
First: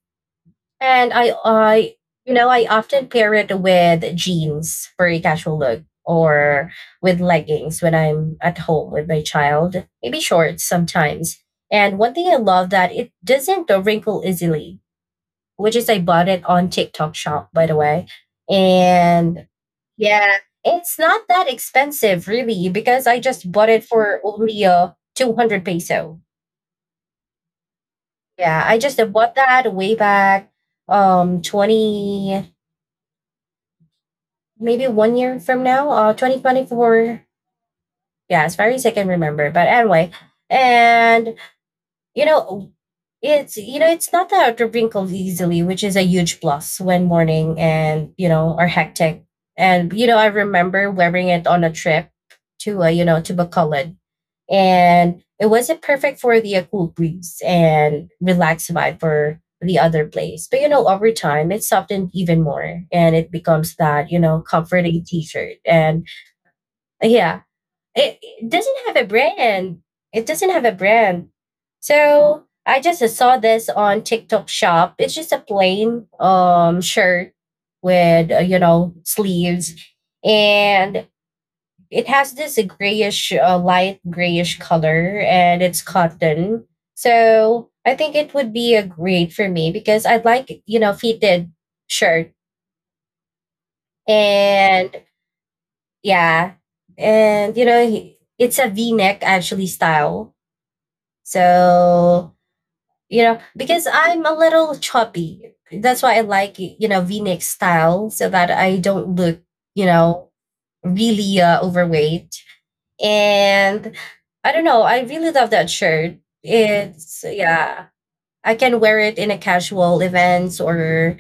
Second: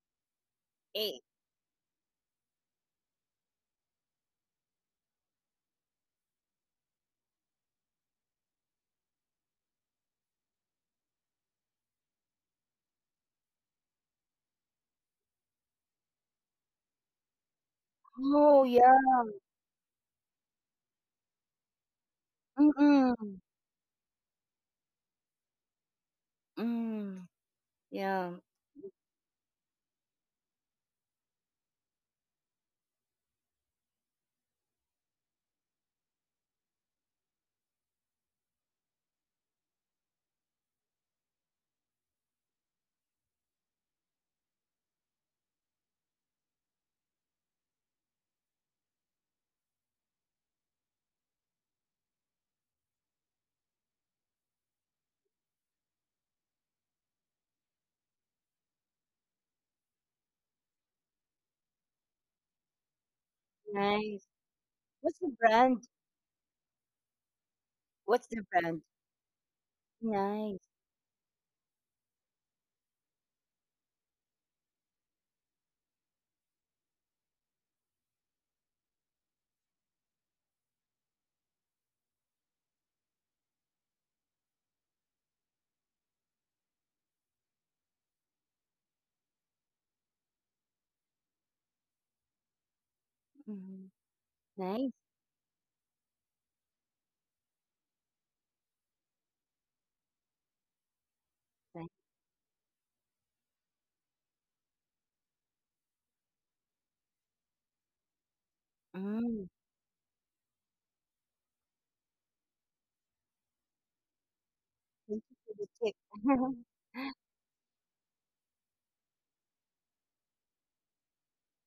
Speaker 2: And
Speaker 1: Eh,
Speaker 2: you know, I often pair it with jeans for a casual look or with leggings when I'm at home with my child, maybe shorts sometimes. And one thing I love that it doesn't wrinkle easily, which is I bought it on TikTok shop, by the way.
Speaker 1: Oh yeah,
Speaker 2: And yeah, it's not that expensive really because I
Speaker 1: mm-mm.
Speaker 2: just bought it for only 200 peso.
Speaker 1: Mm, yeah,
Speaker 2: Yeah, I just bought that way back 20, maybe one year from now, 2024. Yeah, as far as I can remember. But anyway, and, you know, it's, you know, it's not that wrinkled easily, which is a huge plus when morning and, you know, are hectic. And, you know, I remember wearing it on a trip to you know, to Bacolod, and it wasn't perfect for the cool breeze and relaxed vibe for the other place. But, you know, over time, it's softened even more, and it becomes that, you
Speaker 1: nice.
Speaker 2: know, comforting
Speaker 1: What's the
Speaker 2: T-shirt.
Speaker 1: brand?
Speaker 2: And yeah.
Speaker 1: What's
Speaker 2: It,
Speaker 1: the
Speaker 2: it
Speaker 1: brand?
Speaker 2: doesn't have a brand. It doesn't
Speaker 1: Nice,
Speaker 2: have a brand. So I just saw this on TikTok shop. It's just a plain shirt with you know, sleeves, and it has this grayish, light grayish color, and it's cotton. So I think it would be a great for me because I'd like, you know, fitted shirt.
Speaker 1: mm, nice,
Speaker 2: And yeah. And, you know, it's a V neck actually style.
Speaker 1: nice.
Speaker 2: So, you know, because I'm a little choppy. That's why I like, you know, V neck style so that I don't
Speaker 1: Mm,
Speaker 2: look, you know, really overweight. And I don't know.
Speaker 1: thank
Speaker 2: I
Speaker 1: you for
Speaker 2: really
Speaker 1: the
Speaker 2: love that shirt.
Speaker 1: tip. (laughs)
Speaker 2: It's, yeah, I can wear it in a casual events or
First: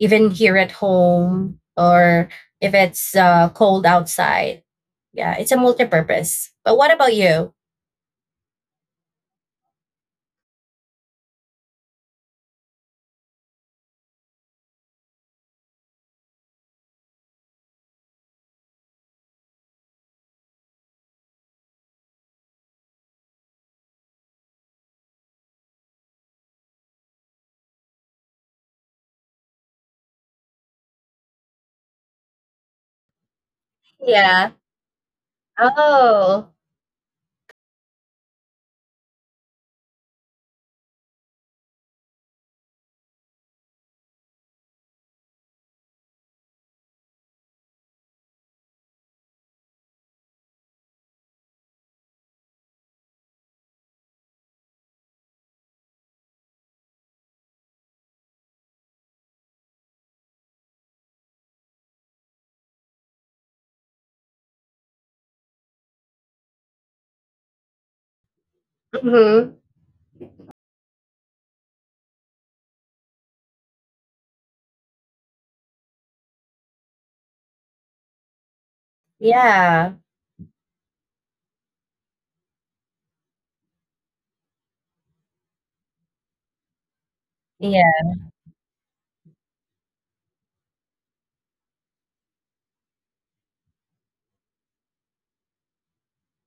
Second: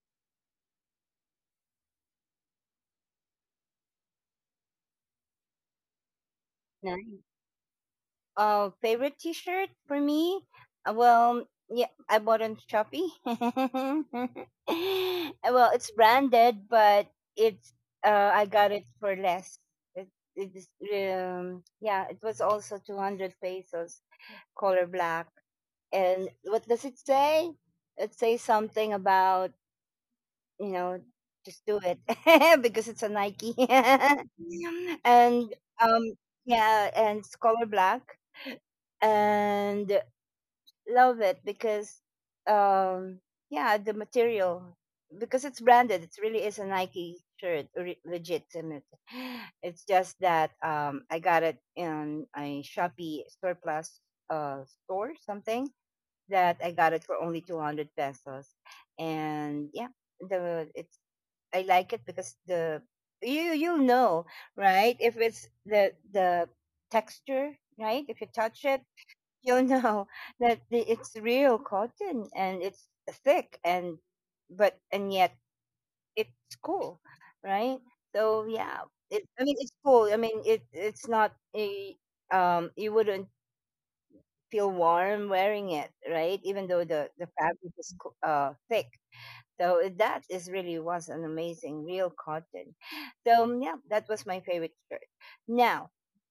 Speaker 2: even here at home or if it's cold outside. Yeah, it's a multi-purpose. But what about
Speaker 1: Nice.
Speaker 2: you?
Speaker 1: Favorite T-shirt for me? Well, yeah, I bought on Shopee. (laughs) Well, it's branded, but it's, I got it for less. It, it's yeah, it was also 200 pesos, color black. And what does it say? It says something about, you know, just do it, (laughs) because it's a Nike. (laughs) And,
Speaker 2: Yeah.
Speaker 1: um,
Speaker 2: Oh.
Speaker 1: yeah, and it's color black, and love it because, um yeah, the material, because it's branded, it really is a Nike shirt, legit. And it, (sighs) it's just that, I got it in a Shopee store plus, store something, that I got it for only 200 pesos. And yeah, the it's, I like it because the, you'll know, right, if it's the texture, right, if you touch it,
Speaker 2: Mm-hmm.
Speaker 1: you'll know, (laughs) that it's real cotton, and it's thick, and but and yet it's cool, right? So yeah, I mean, it's
Speaker 2: Yeah.
Speaker 1: cool, I mean, it's not a, you wouldn't feel warm wearing it, right, even though the fabric is
Speaker 2: Yeah.
Speaker 1: thick. So that is really was an amazing real cotton. So yeah, that was my favorite shirt. Now,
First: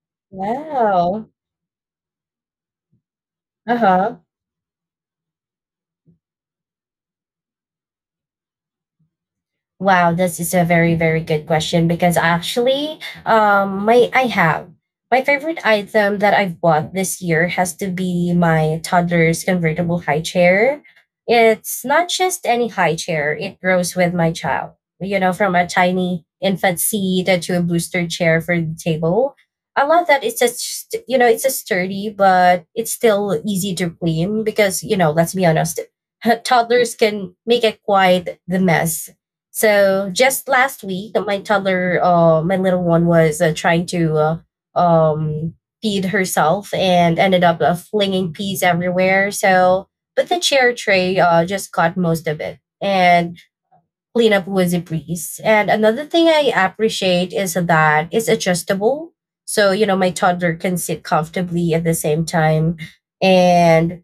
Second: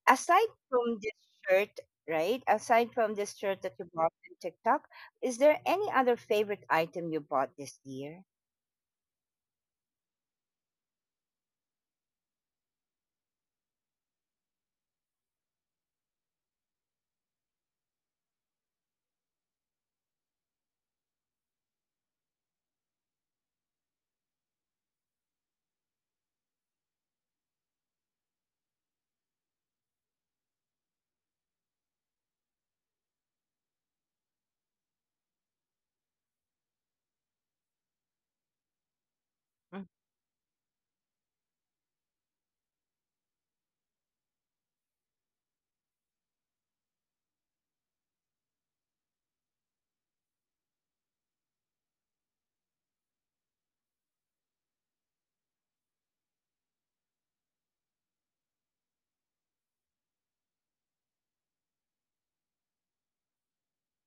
Speaker 1: aside from this
Speaker 2: Wow.
Speaker 1: shirt, right? Aside from this shirt that
Speaker 2: Uh
Speaker 1: you bought
Speaker 2: huh.
Speaker 1: in TikTok, is there any other favorite item you bought this year?
Speaker 2: Wow, this is a very, very good question because actually, um, my I have my favorite item that I've bought this year has to be my toddler's convertible high chair. It's not just any high chair; it grows with my child. You know, from a tiny infant seat to a booster chair for the table. I love that you know, it's a sturdy, but it's still easy to clean because, you know, let's be honest, (laughs) toddlers can make it quite the mess.
Speaker 1: Mm.
Speaker 2: So just last week, my toddler, my little one, was trying to uh, um, feed herself and ended up flinging peas everywhere. So, but the chair tray just caught most of it, and cleanup was a breeze. And another thing I appreciate is that it's adjustable. So, you know, my toddler can sit comfortably at the same time, and,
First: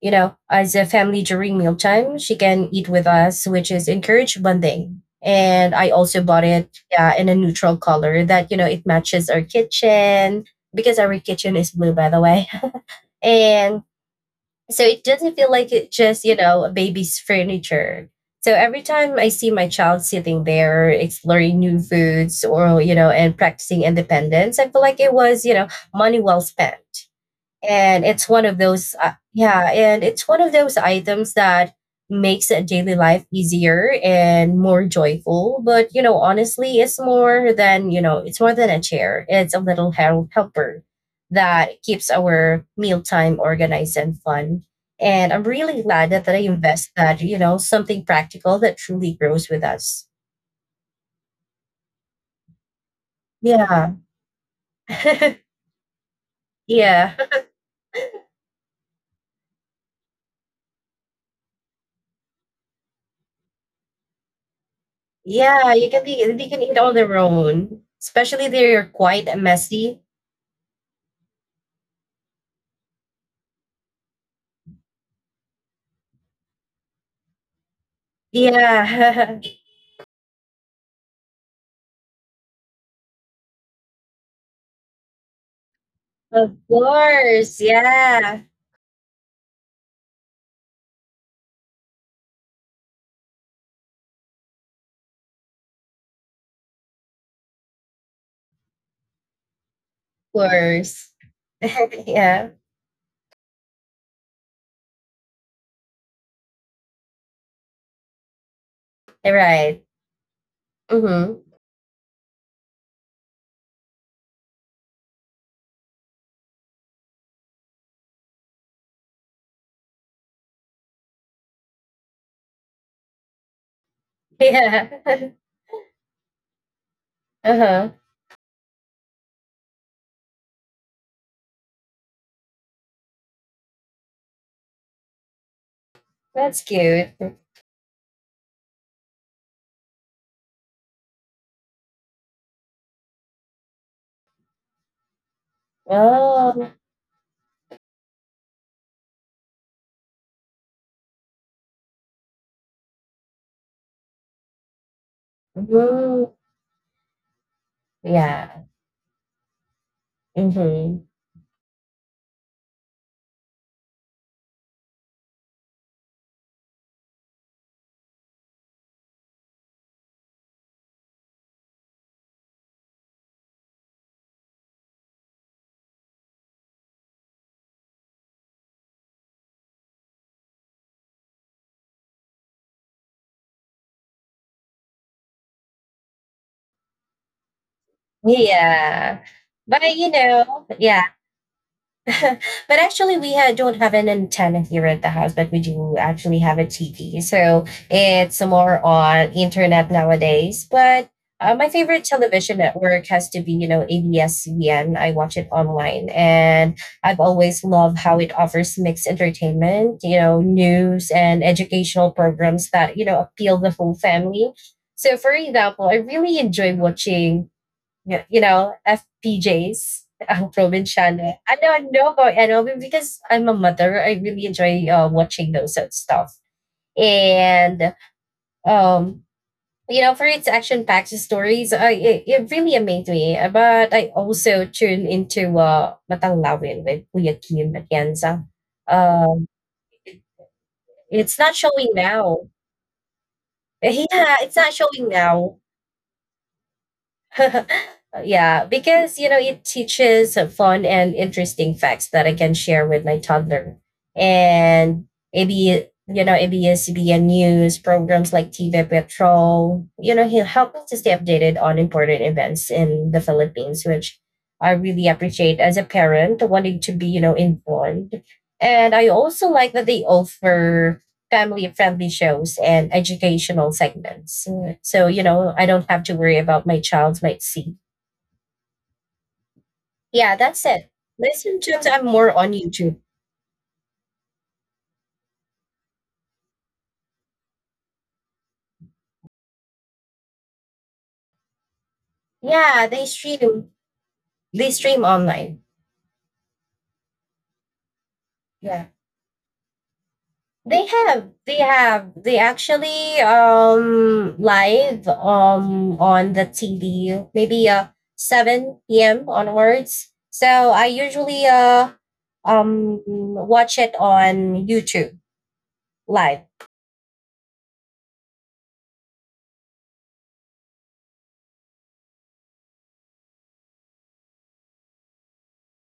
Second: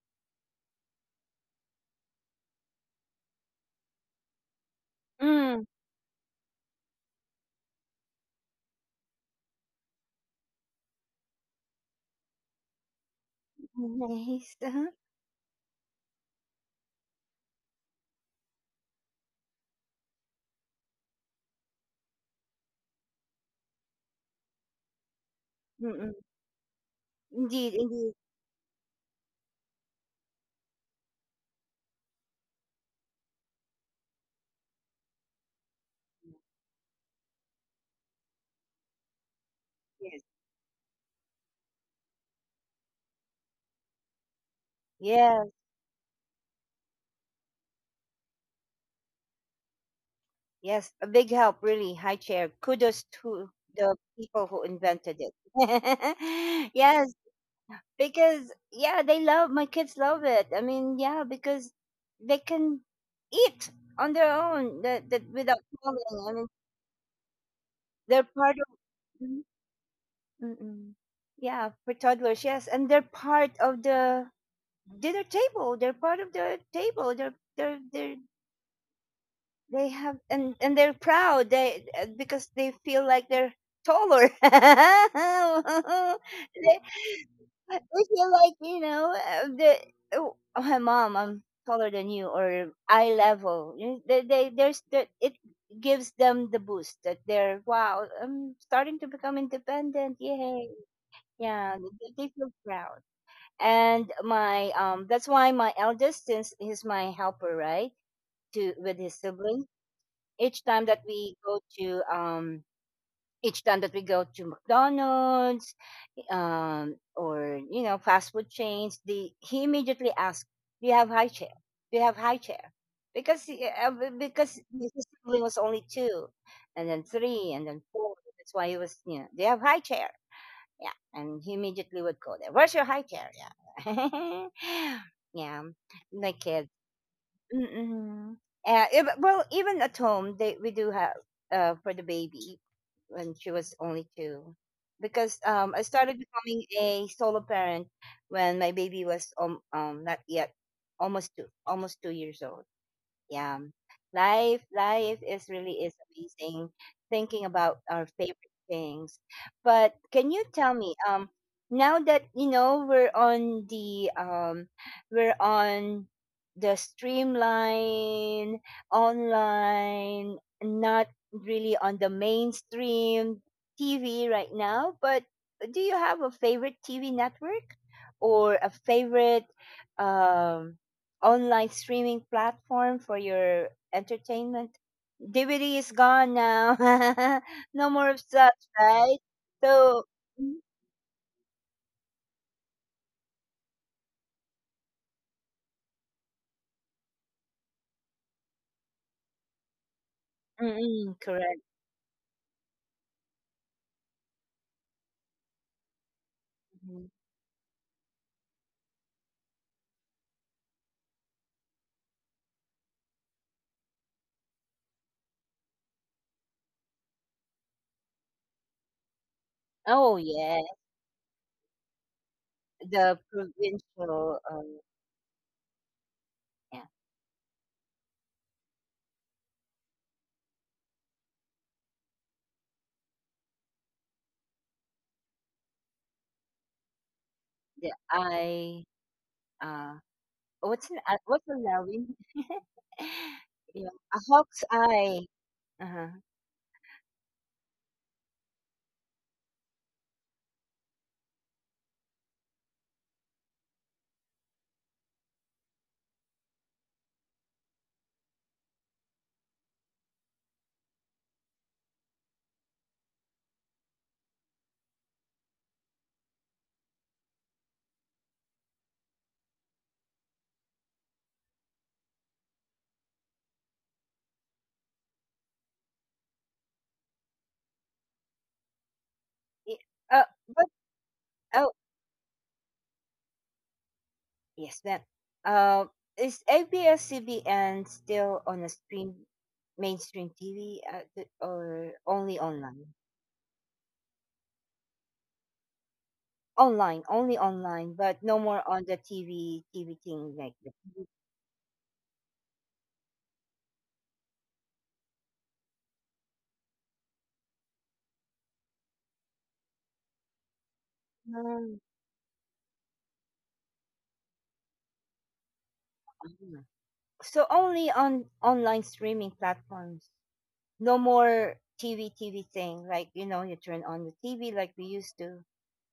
Speaker 2: you know, as a family during mealtime, she can eat with us, which is encourage bonding.
Speaker 1: Mm,
Speaker 2: And I also bought it, yeah, in a neutral color that, you know, it matches our kitchen because our kitchen is blue, by the way. (laughs) And
Speaker 1: Nice.
Speaker 2: so
Speaker 1: Uh-huh.
Speaker 2: it doesn't feel like it just, you know, a baby's furniture. So every time I see my child sitting there exploring new foods or, you know, and practicing independence, I feel like it was, you know, money
Speaker 1: Mm-mm.
Speaker 2: well spent.
Speaker 1: Indeed,
Speaker 2: And
Speaker 1: indeed.
Speaker 2: it's one of those items that makes a daily life easier and more joyful. But, you know, honestly, it's more than, you know, it's more than a chair. It's a little
Speaker 1: Yes.
Speaker 2: helper that keeps our mealtime organized and fun. And I'm
Speaker 1: Yes,
Speaker 2: really glad that I invest that, you know, something practical that truly grows with us.
Speaker 1: yes. A big help, really. High chair. Kudos to
Speaker 2: Yeah.
Speaker 1: the people who invented
Speaker 2: (laughs)
Speaker 1: it. (laughs)
Speaker 2: Yeah.
Speaker 1: Yes, because yeah, they love, my kids love it, I mean, yeah, because they can eat on their own, that,
Speaker 2: (laughs)
Speaker 1: that without
Speaker 2: Yeah, you can be
Speaker 1: calling, I
Speaker 2: they
Speaker 1: mean,
Speaker 2: can eat on their own,
Speaker 1: they're
Speaker 2: especially
Speaker 1: part of.
Speaker 2: they're quite
Speaker 1: Mhm,
Speaker 2: messy.
Speaker 1: mhm. Yeah, for toddlers, yes, and they're part of the dinner table, they're part of the table, they're
Speaker 2: Yeah,
Speaker 1: they have, and they're proud. They, because they feel like they're taller. (laughs) They,
Speaker 2: (laughs) of course.
Speaker 1: we
Speaker 2: Yeah,
Speaker 1: feel
Speaker 2: of
Speaker 1: like, you know, the, oh, my mom, I'm taller than you, or eye level. They, there's the, it gives them the boost, that they're, wow, I'm starting to become independent, yay.
Speaker 2: course.
Speaker 1: Yeah,
Speaker 2: (laughs)
Speaker 1: they
Speaker 2: Yeah,
Speaker 1: feel proud. And my, that's why my eldest, since he's my helper, right, to with his siblings,
Speaker 2: right.
Speaker 1: each time that
Speaker 2: Mm-hmm.
Speaker 1: we go to um each time that we go to McDonald's, or you know, fast food chains, the he immediately asks, do you have high chair? Do you have high chair? Because because his
Speaker 2: Yeah. (laughs)
Speaker 1: sibling was only two, and then three, and then
Speaker 2: Uh-huh.
Speaker 1: four, that's why he was, you know, do you have high chair. Yeah, and he immediately would go there, where's your high chair? Yeah (laughs) yeah, my
Speaker 2: That's
Speaker 1: kids.
Speaker 2: cute.
Speaker 1: Mm-mm. If, well, even at home, they we do have, for the baby, when she was only two, because, I started becoming
Speaker 2: Oh,
Speaker 1: a solo parent when my baby was, not yet, almost 2 years old. Yeah, life, life is really is
Speaker 2: mhm.
Speaker 1: amazing. Thinking about our favorite
Speaker 2: Yeah.
Speaker 1: things, but can you tell me,
Speaker 2: Mm-hmm.
Speaker 1: now that, you know, we're on the, we're on the streamline, online, not really on the mainstream TV right now, but do you have a favorite TV network or a favorite, um online streaming platform for your entertainment? DVD is gone now. (laughs) No more of such, right?
Speaker 2: Yeah. But,
Speaker 1: So,
Speaker 2: you know, yeah. (laughs) But actually, we don't have an antenna here at the house, but we do actually have a TV. So it's more on internet nowadays. But
Speaker 1: mm, correct.
Speaker 2: my favorite television network has to be, you know, ABS-CBN. I watch it online, and I've
Speaker 1: Mhm.
Speaker 2: always loved how it offers mixed entertainment, you know, news and educational programs that, you know, appeal the whole family. So, for example, I really enjoy watching, yeah, you know, FPJs, ang
Speaker 1: Oh yeah,
Speaker 2: probinsyano. Ano, no, ko, ano, because I'm
Speaker 1: the
Speaker 2: a mother, I really
Speaker 1: provincial.
Speaker 2: enjoy watching those sort of stuff.
Speaker 1: Yeah,
Speaker 2: And, um, you know, for its action-packed stories, it really amazed me. But I also tune into Matanglawin with Kuya Kim
Speaker 1: the
Speaker 2: Atienza.
Speaker 1: I.
Speaker 2: Um,
Speaker 1: Uh, what's an,
Speaker 2: it's not
Speaker 1: what's a
Speaker 2: showing
Speaker 1: Lawi?
Speaker 2: now. (laughs)
Speaker 1: (laughs) Yeah, a
Speaker 2: Yeah, it's
Speaker 1: hawk's
Speaker 2: not showing
Speaker 1: eye.
Speaker 2: now.
Speaker 1: Uh-huh.
Speaker 2: (laughs) Yeah, because, you know, it teaches fun and interesting facts that I can share with my toddler. And maybe, you know, ABS-CBN news programs like TV Patrol, you know, he'll help us to stay updated on important events in the Philippines, which I really appreciate as a parent wanting to be, you know, informed. And I also like that they offer family-friendly shows and educational segments, so, you know, I don't have to worry about my child might see.
Speaker 1: Yeah, Uh,
Speaker 2: Yeah,
Speaker 1: but
Speaker 2: that's it.
Speaker 1: oh,
Speaker 2: Listen tunes, I'm more on YouTube.
Speaker 1: yes, that. Uh, is ABS-CBN still on a stream, mainstream TV, or only
Speaker 2: Yeah, they
Speaker 1: online?
Speaker 2: stream they stream online.
Speaker 1: Online, only online, but no
Speaker 2: Yeah.
Speaker 1: more on the TV, TV thing like
Speaker 2: They
Speaker 1: that.
Speaker 2: have they have they actually live on the TV maybe 7 p.m. onwards. So I usually
Speaker 1: Mm.
Speaker 2: watch it on YouTube live.
Speaker 1: Mhm. So only on online streaming platforms. No more TV, TV thing. Like, you know, you turn on the TV like we used to,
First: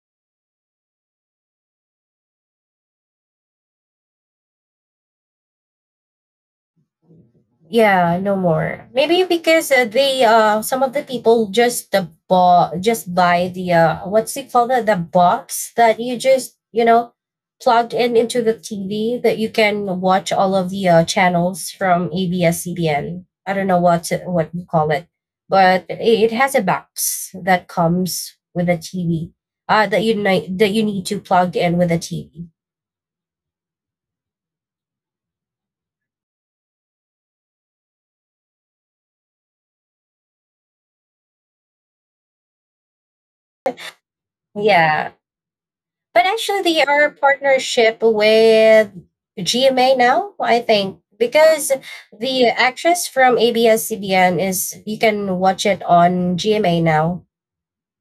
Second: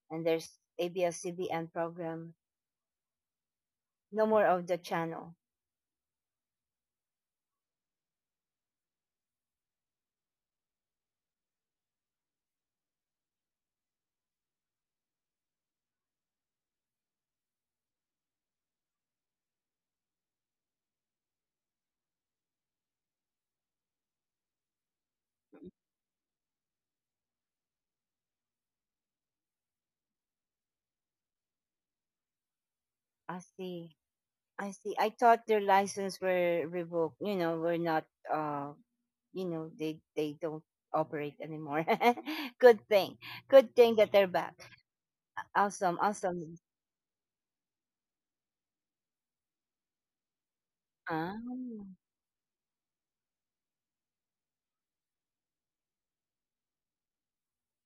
Speaker 1: and there's ABS-CBN program. No more of the channel.
Speaker 2: Yeah, no more. Maybe because they some of the people just bought just buy the what's it called, the box that you just, you know, plugged in into the TV, that you can watch all of the channels from ABS-CBN. I don't know what you call it, but it has a box that comes with a TV that you need to plug in with a TV.
Speaker 1: I see. I see. I thought their license were revoked. You know, were not. Uh, you know, they don't operate anymore. (laughs) Good thing. Good thing that they're back.
Speaker 2: Yeah.
Speaker 1: Awesome.
Speaker 2: But actually,
Speaker 1: Awesome.
Speaker 2: they are partnership with GMA now, I think,
Speaker 1: Ah,
Speaker 2: because the actress from ABS-CBN is you can watch it on GMA now.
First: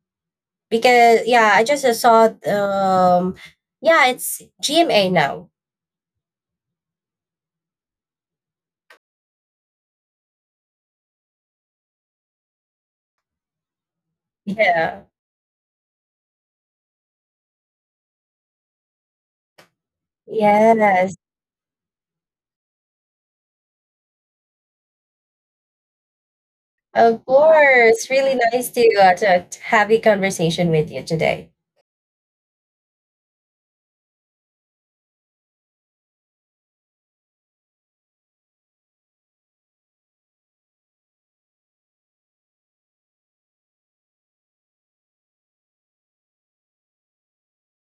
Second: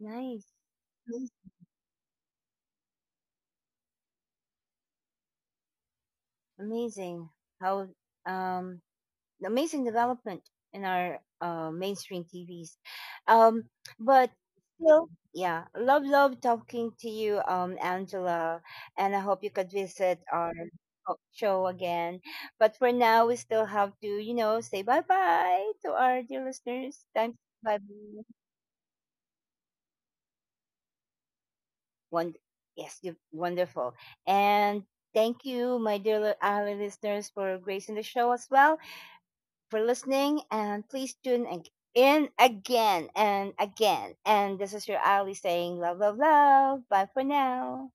Speaker 1: nice.
Speaker 2: Because,
Speaker 1: Nice,
Speaker 2: yeah, I just saw, yeah, it's GMA now.
Speaker 1: amazing. How? Um, amazing development in our, mainstream TVs. Um, but
Speaker 2: Yeah.
Speaker 1: still, yeah, love, love talking to you, Angela, and I hope you could visit our
Speaker 2: Yes.
Speaker 1: show again. But for now, we still have to, you know, say bye bye to our dear listeners.
Speaker 2: Of
Speaker 1: Thanks, bye
Speaker 2: course.
Speaker 1: bye.
Speaker 2: Really nice to have a conversation with you today.
Speaker 1: One, yes, you wonderful, and thank you, my dear our listeners, for gracing the show as well. For listening, and please tune in again and again. And this is your Ali saying love, love, love. Bye for now.